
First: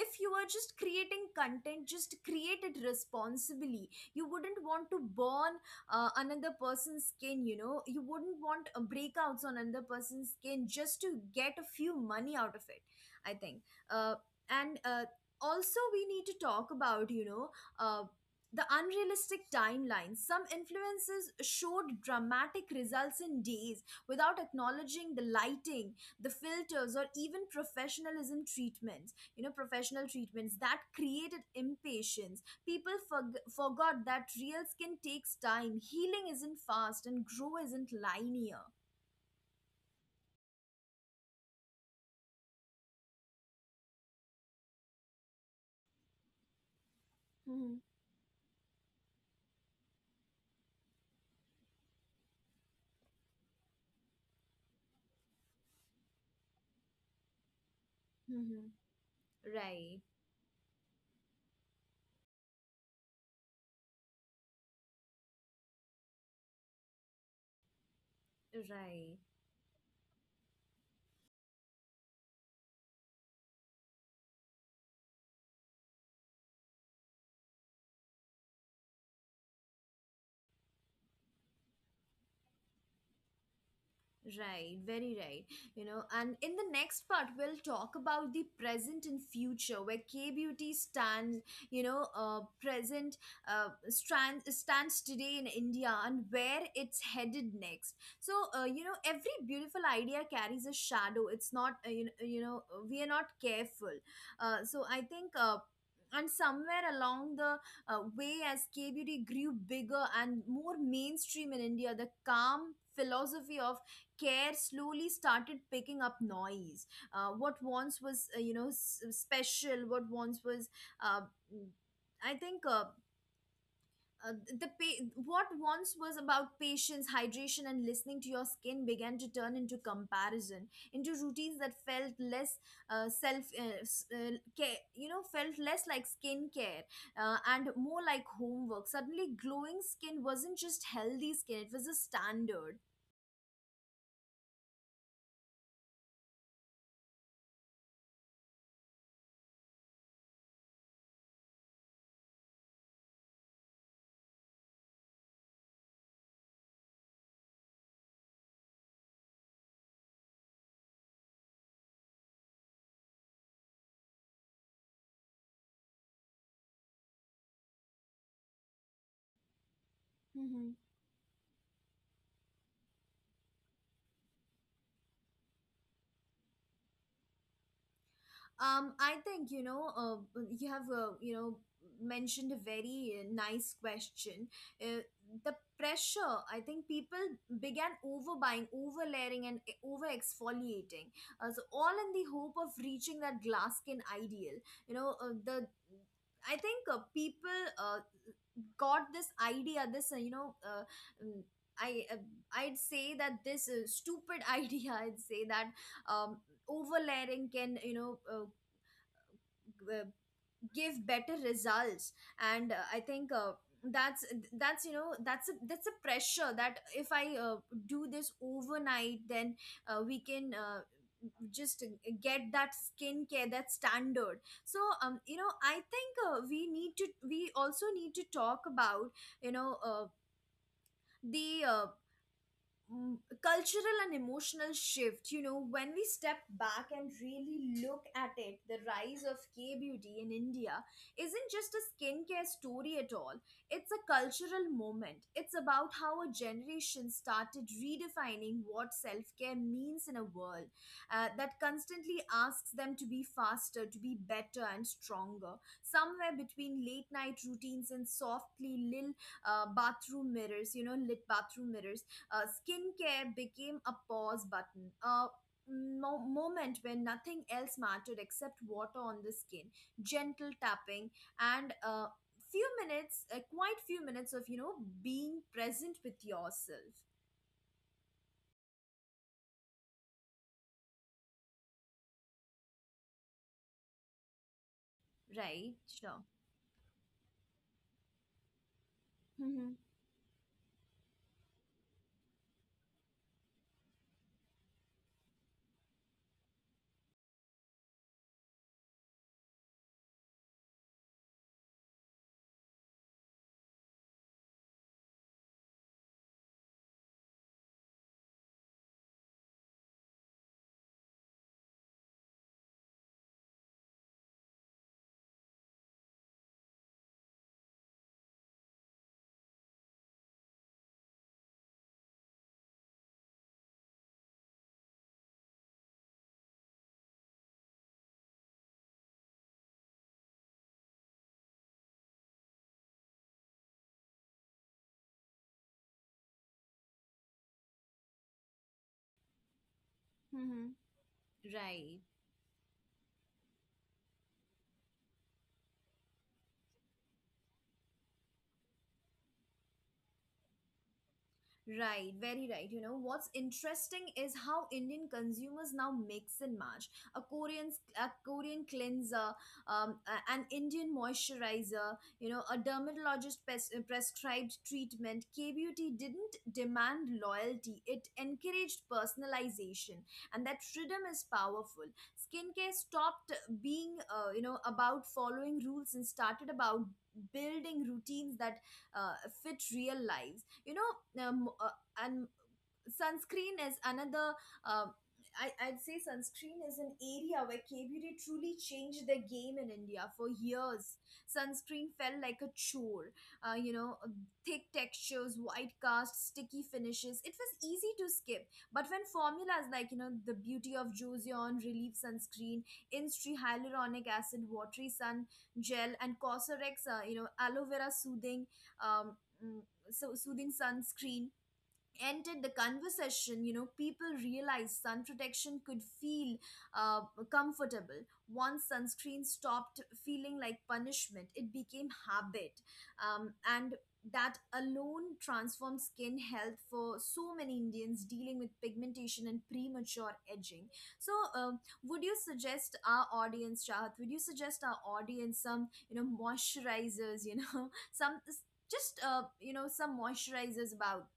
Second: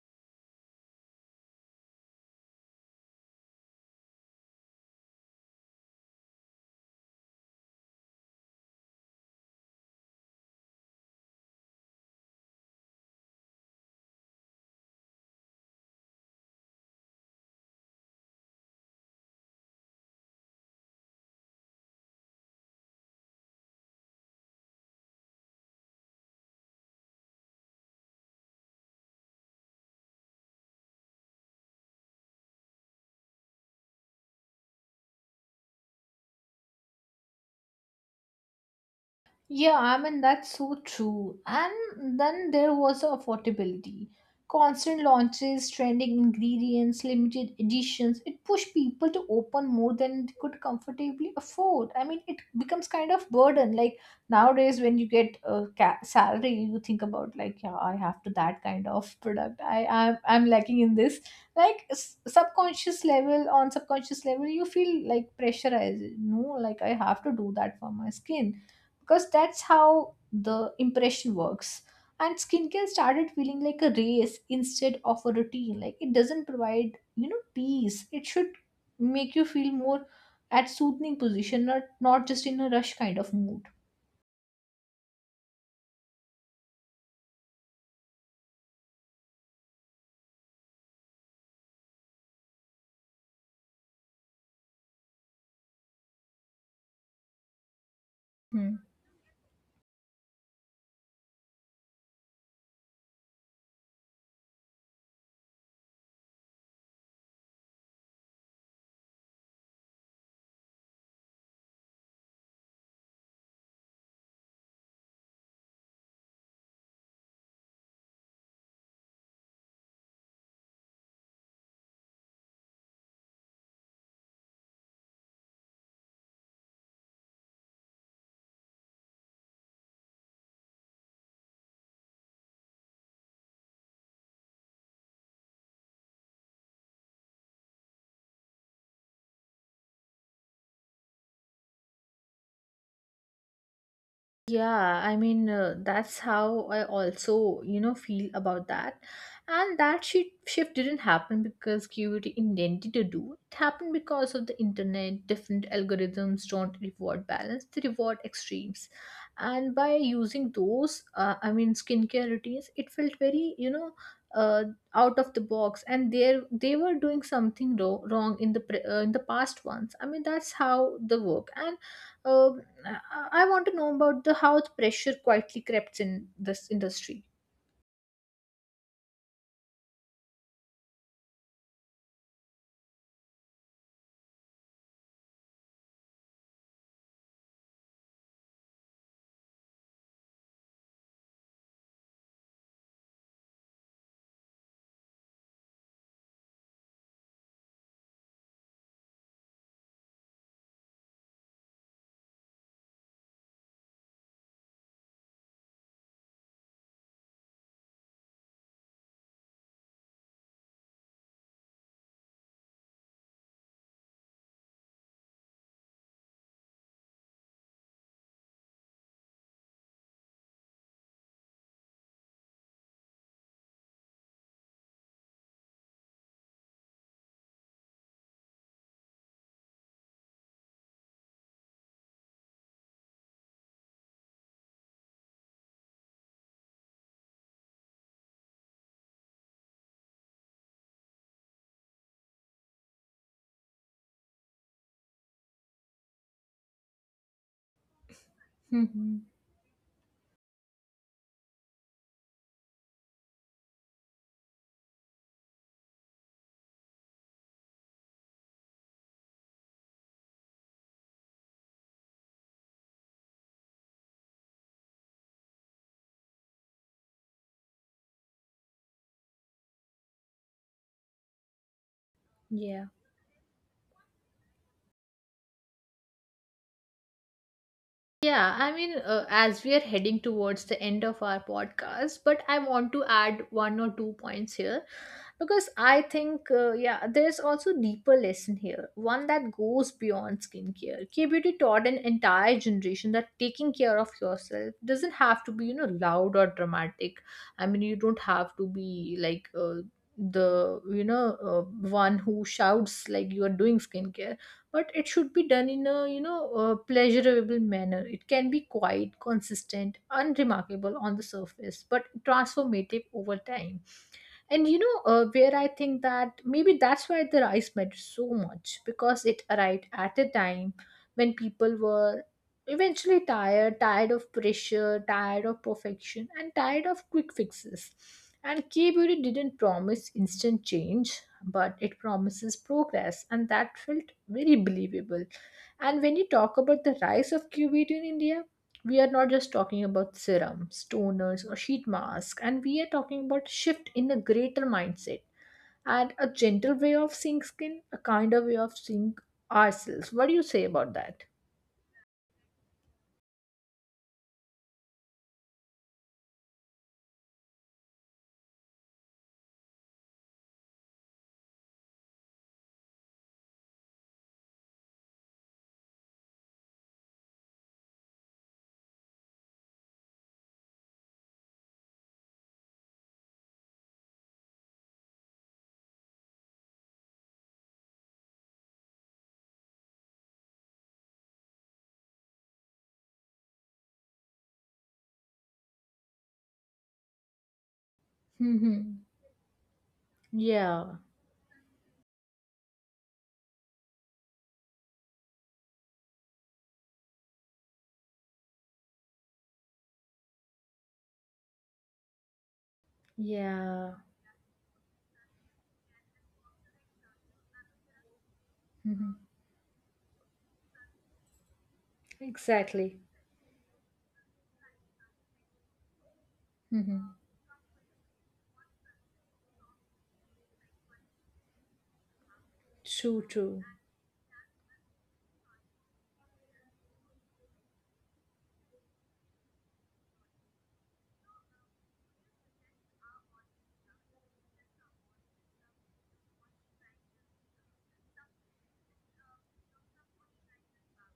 A: if you are just creating content, just create it responsibly. You wouldn't want to burn another person's skin, you know, you wouldn't want breakouts on another person's skin just to get a few money out of it, I think. uh, and also we need to talk about, you know, uh, the unrealistic timelines. Some influences showed dramatic results in days without acknowledging the lighting, the filters, or even professionalism treatments. You know, professional treatments that created impatience. People forgot that real skin takes time, healing isn't fast, and grow isn't linear.
B: Yeah, I mean, that's so true. And then there was the affordability. Constant launches, trending ingredients, limited
A: Mm-hmm.
B: editions. It pushed people to open more than they could comfortably afford. I mean, it becomes kind of burden. Like nowadays, when you get a salary, you think about like, yeah, I have to that
A: Mm-hmm.
B: kind of product. I
A: Right,
B: I'm, I'm lacking in this. Like on subconscious level, you feel like pressurized. No, like I have to do that for my skin,
A: right.
B: because that's how the impression works, and skincare started feeling like a race instead of a routine. Like, it doesn't provide, peace. It should make you feel more at soothing position, not just in a rush kind of mood.
A: Right, very right. You know, and in the next part, we'll talk about the present and future, where K beauty stands, you know, present stands today in India and where it's headed next. So, you know, every beautiful idea carries a shadow. It's not, we are not careful. So, I think. And somewhere along the way, as K beauty grew bigger and more mainstream in India, the calm philosophy of care slowly started picking up noise. Uh, what once was you know s- special What once was uh, I think the pa- what once was about patience, hydration and listening to your skin, began to turn into comparison, into routines that felt less self s- care you know felt less like skincare and more like homework. Suddenly, glowing skin wasn't just healthy skin, it was a standard.
B: Yeah, I mean, that's how I also, feel about that. And that shift didn't happen because QVT intended to do. It happened because of the internet. Different algorithms don't reward balance, they reward extremes. And by using those, I mean, skincare routines, it felt very, uh, out of the box. And they were doing something ro wrong in the past ones. I mean, that's how the work. And I want to know about the how the pressure quietly crept in this industry.
A: I think, you know, you have, mentioned a very nice question. Uh, the pressure, I think people began overbuying, overlayering, and over exfoliating. All in the hope of reaching that glass skin ideal. You know, the I think people uh, got this idea, this, mm, I, uh, I'd say that this stupid idea, I'd say that um, overlayering can, you know, uh, give better results. And I think that's, that's a pressure that if I do this overnight, then we can just get that skincare, that standard. So, um, you know, I think we also need to talk about, you know, the uh, mm, cultural and emotional shift. You know, when we step back and really look at it, the rise of K beauty in India isn't just a skincare story at all. It's a cultural moment. It's about how a generation started redefining what
B: Hmm.
A: self care means in a world that constantly asks them to be faster, to be better and stronger. Somewhere between late night routines and softly lit bathroom mirrors you know lit bathroom mirrors, skincare became a pause button, a moment when nothing else mattered except water on the skin, gentle tapping, and
B: Yeah.
A: few minutes, quite few minutes of, you know, being present with yourself.
B: Yeah, I mean, as we are heading towards the end of our podcast, but I want to add one or two points here, because
A: Right.
B: I
A: Sure.
B: think, yeah, there's also deeper lesson here, one that
A: Mm-hmm.
B: goes beyond skincare. K beauty taught an entire generation that taking care of yourself doesn't have to be, loud or dramatic. I mean, you don't have to be like, the you know uh, one who shouts like you are doing skincare, but it should be done in a, pleasurable manner. It can be quite consistent, unremarkable on the surface, but transformative over time. And where I think that maybe that's why the rice mattered so much, because it arrived at a time when people were eventually tired, tired of pressure, tired of perfection, and tired of quick fixes. And K Beauty didn't promise instant change, but it promises progress, and that felt very believable. And when you talk about the rise of K Beauty in India, we are not just talking about
A: Mm-hmm.
B: serums, toners, or sheet
A: Right.
B: masks, and we are talking about shift in a greater mindset and a gentle way of seeing skin, a kinder way of seeing ourselves. What do you say about that?
A: Right, very right. You know, what's interesting is how Indian consumers now mix and match a Korean cleanser, an Indian moisturizer, you know, a dermatologist prescribed treatment. K beauty didn't demand loyalty; it encouraged personalization, and that freedom is powerful. Skincare stopped being, you know, about following rules and started about building routines that uh, fit real lives, you know. um, uh, and sunscreen is another uh, I, I'd say sunscreen is an area where K-beauty truly changed
B: Hmm.
A: the game in India. For years,
B: Yeah,
A: sunscreen felt like a chore, you know, thick textures, white cast, sticky finishes. It was easy to skip. But when formulas like, you know, the Beauty of Joseon Relief Sunscreen, Instri
B: yeah.
A: Hyaluronic Acid Watery Sun Gel, and COSRX you know, Aloe Vera Soothing um,
B: Hmm.
A: mm, Soothing Sunscreen entered the
B: Exactly.
A: conversation, you know, people realized sun protection could feel uh,
B: Hmm.
A: comfortable. Once sunscreen stopped feeling like punishment, it became habit.
B: True, true.
A: And that alone transformed skin health for so many Indians dealing with pigmentation and premature edging. So, would you suggest our audience, Chahat, would you suggest our audience some, you know, moisturizers, you know, some just, you know, some moisturizers about?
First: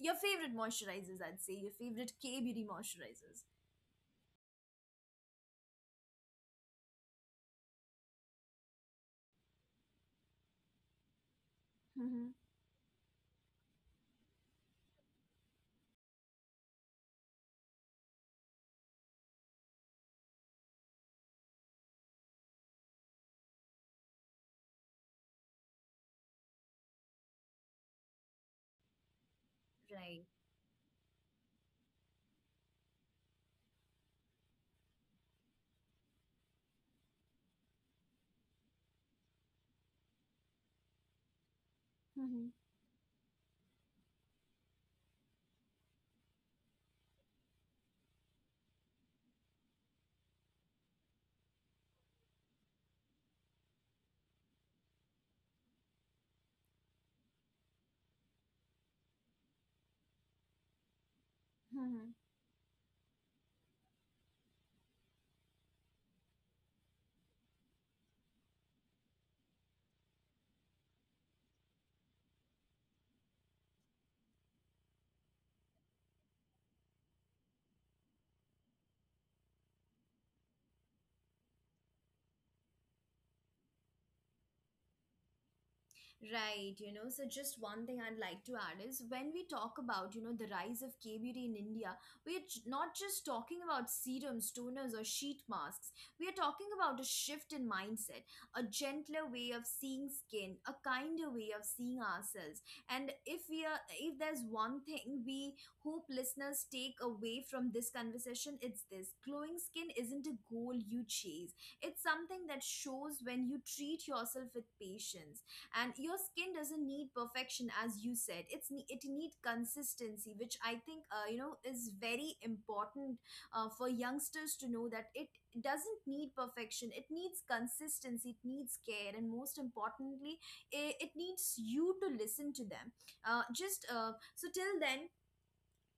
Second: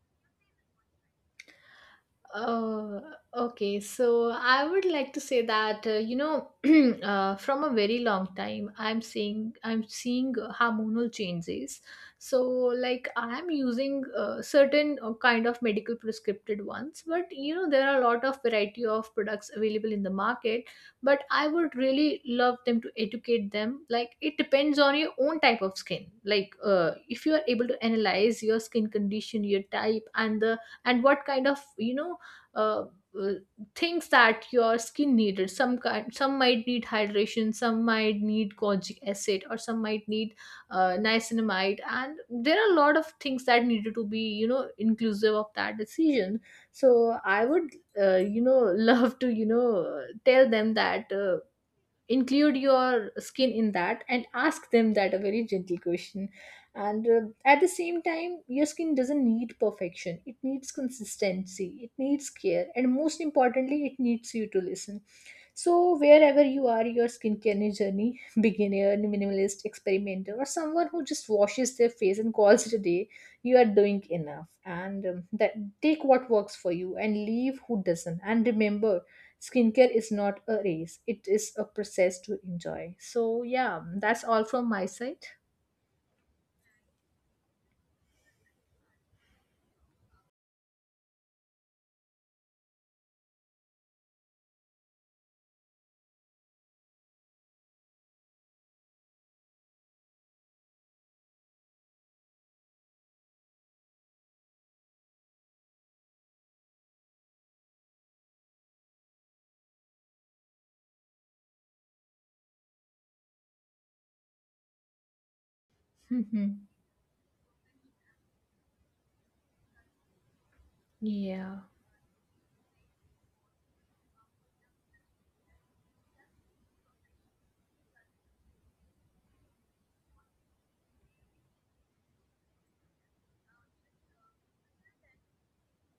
A: Your favorite moisturizers, I'd say. Your favorite K beauty
B: Oh,
A: moisturizers.
B: okay. So I would like to say that, from a very long time, I'm seeing hormonal changes.
A: Mm-hmm.
B: So like I'm using certain kind of medical prescripted ones, but you know there are a lot of variety of products available in the market. But I would really love them to educate them. Like, it depends on your own type of skin. Like, if you are able to analyze your skin condition, your type,
A: Right.
B: and the and what kind of, uh, uh, things that your skin needed. Some kind, some might need hydration, some might need kojic acid, or some might need niacinamide, and
A: Mm-hmm.
B: there are a lot of things that needed to be, inclusive of that decision. So I would, love to, tell them that, include your skin in that and ask them that a very gentle question. And at the same time, your skin doesn't need perfection, it needs consistency, it
A: Mm-hmm.
B: needs care, and most importantly, it needs you to listen. So wherever you are your skincare journey, beginner, minimalist, experimenter, or someone who just washes their face and calls it a day, you are doing enough. And that, take what works for you and leave who doesn't, and remember, skincare is not a race, it is a process to enjoy. So yeah, that's all from my side.
A: Right, you know, so just one thing I'd like to add is, when we talk about, you know, the rise of K beauty in India, not just talking about serums, toners, or sheet masks. We are talking about a shift in mindset, a gentler way of seeing skin, a kinder way of seeing ourselves. And if we are, if there's one thing we hope listeners take away from this conversation, it's this: glowing skin isn't a goal you chase, it's something that shows when you treat yourself with patience. And your skin
B: Hmm.
A: doesn't need perfection, as you said, it need consistency, which I think you know,
B: Yeah.
A: is very important for youngsters to know. That it doesn't need perfection, it needs consistency, it needs care, and most importantly, it needs you to listen to them. Just So till then,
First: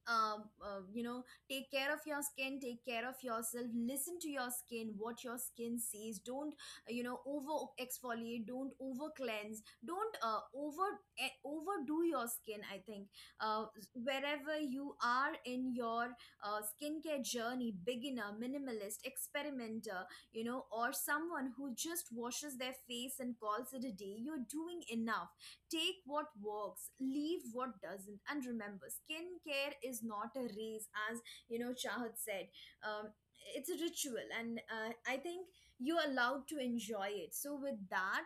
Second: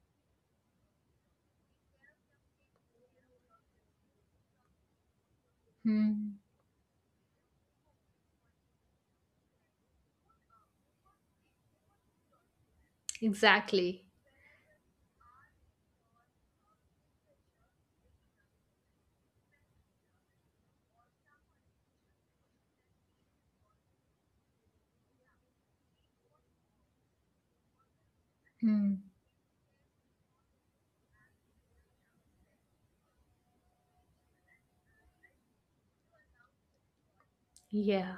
A: you know, take care of your skin, take care of yourself, listen to your skin, what your skin says.
B: Hmm.
A: Don't, you know, over exfoliate, don't over cleanse, don't overdo your skin, I think. uh,
B: Exactly.
A: Wherever you are in your skincare journey, beginner, minimalist, experimenter, you know, or someone who just washes their face and calls it a day, you're doing enough. Take what works, leave what doesn't, and remember,
B: Hmm.
A: skincare is not a race, as you know, Shahid said. Um, it's a ritual, and I think you're allowed to enjoy it. So, with
B: Yeah.
A: that,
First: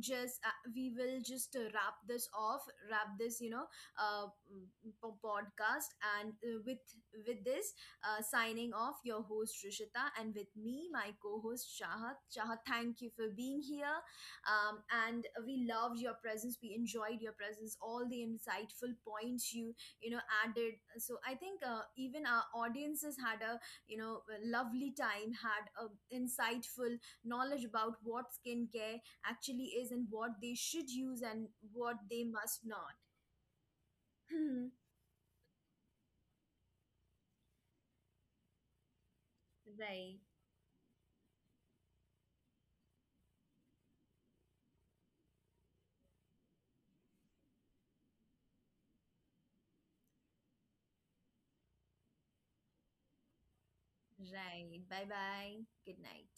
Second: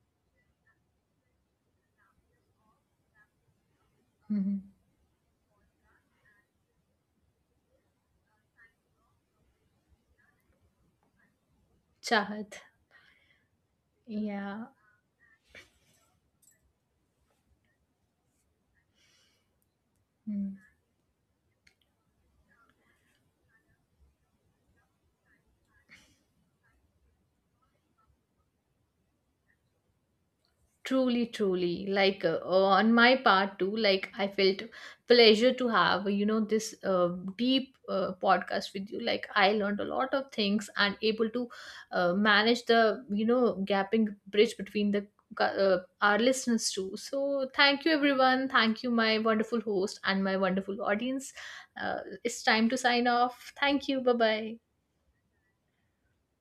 A: just we will just wrap this off, wrap this you know uh,
B: Hmm.
A: m- po- podcast, and with this, signing off, your host Rishita, and with me my co-host Shahat.
B: Chahat.
A: Shahat, thank you for being here.
B: Yeah.
A: Um, and we loved your presence, we enjoyed your presence, all the insightful points you, you know,
B: Hmm.
A: added. So I think even our audiences had a, you know, a lovely time, had a insightful knowledge about what skincare actually is and what they should use
B: Truly,
A: and
B: truly.
A: what they
B: Like,
A: must
B: on
A: not.
B: my part too, like I felt pleasure to have, this deep podcast with you. Like I learned a lot
A: right
B: of things and able to manage the, gapping bridge between the our listeners too. So thank you everyone. Thank you my wonderful host and my wonderful audience. It's time to sign off. Thank you. Bye bye.
A: right. Bye bye. Good night.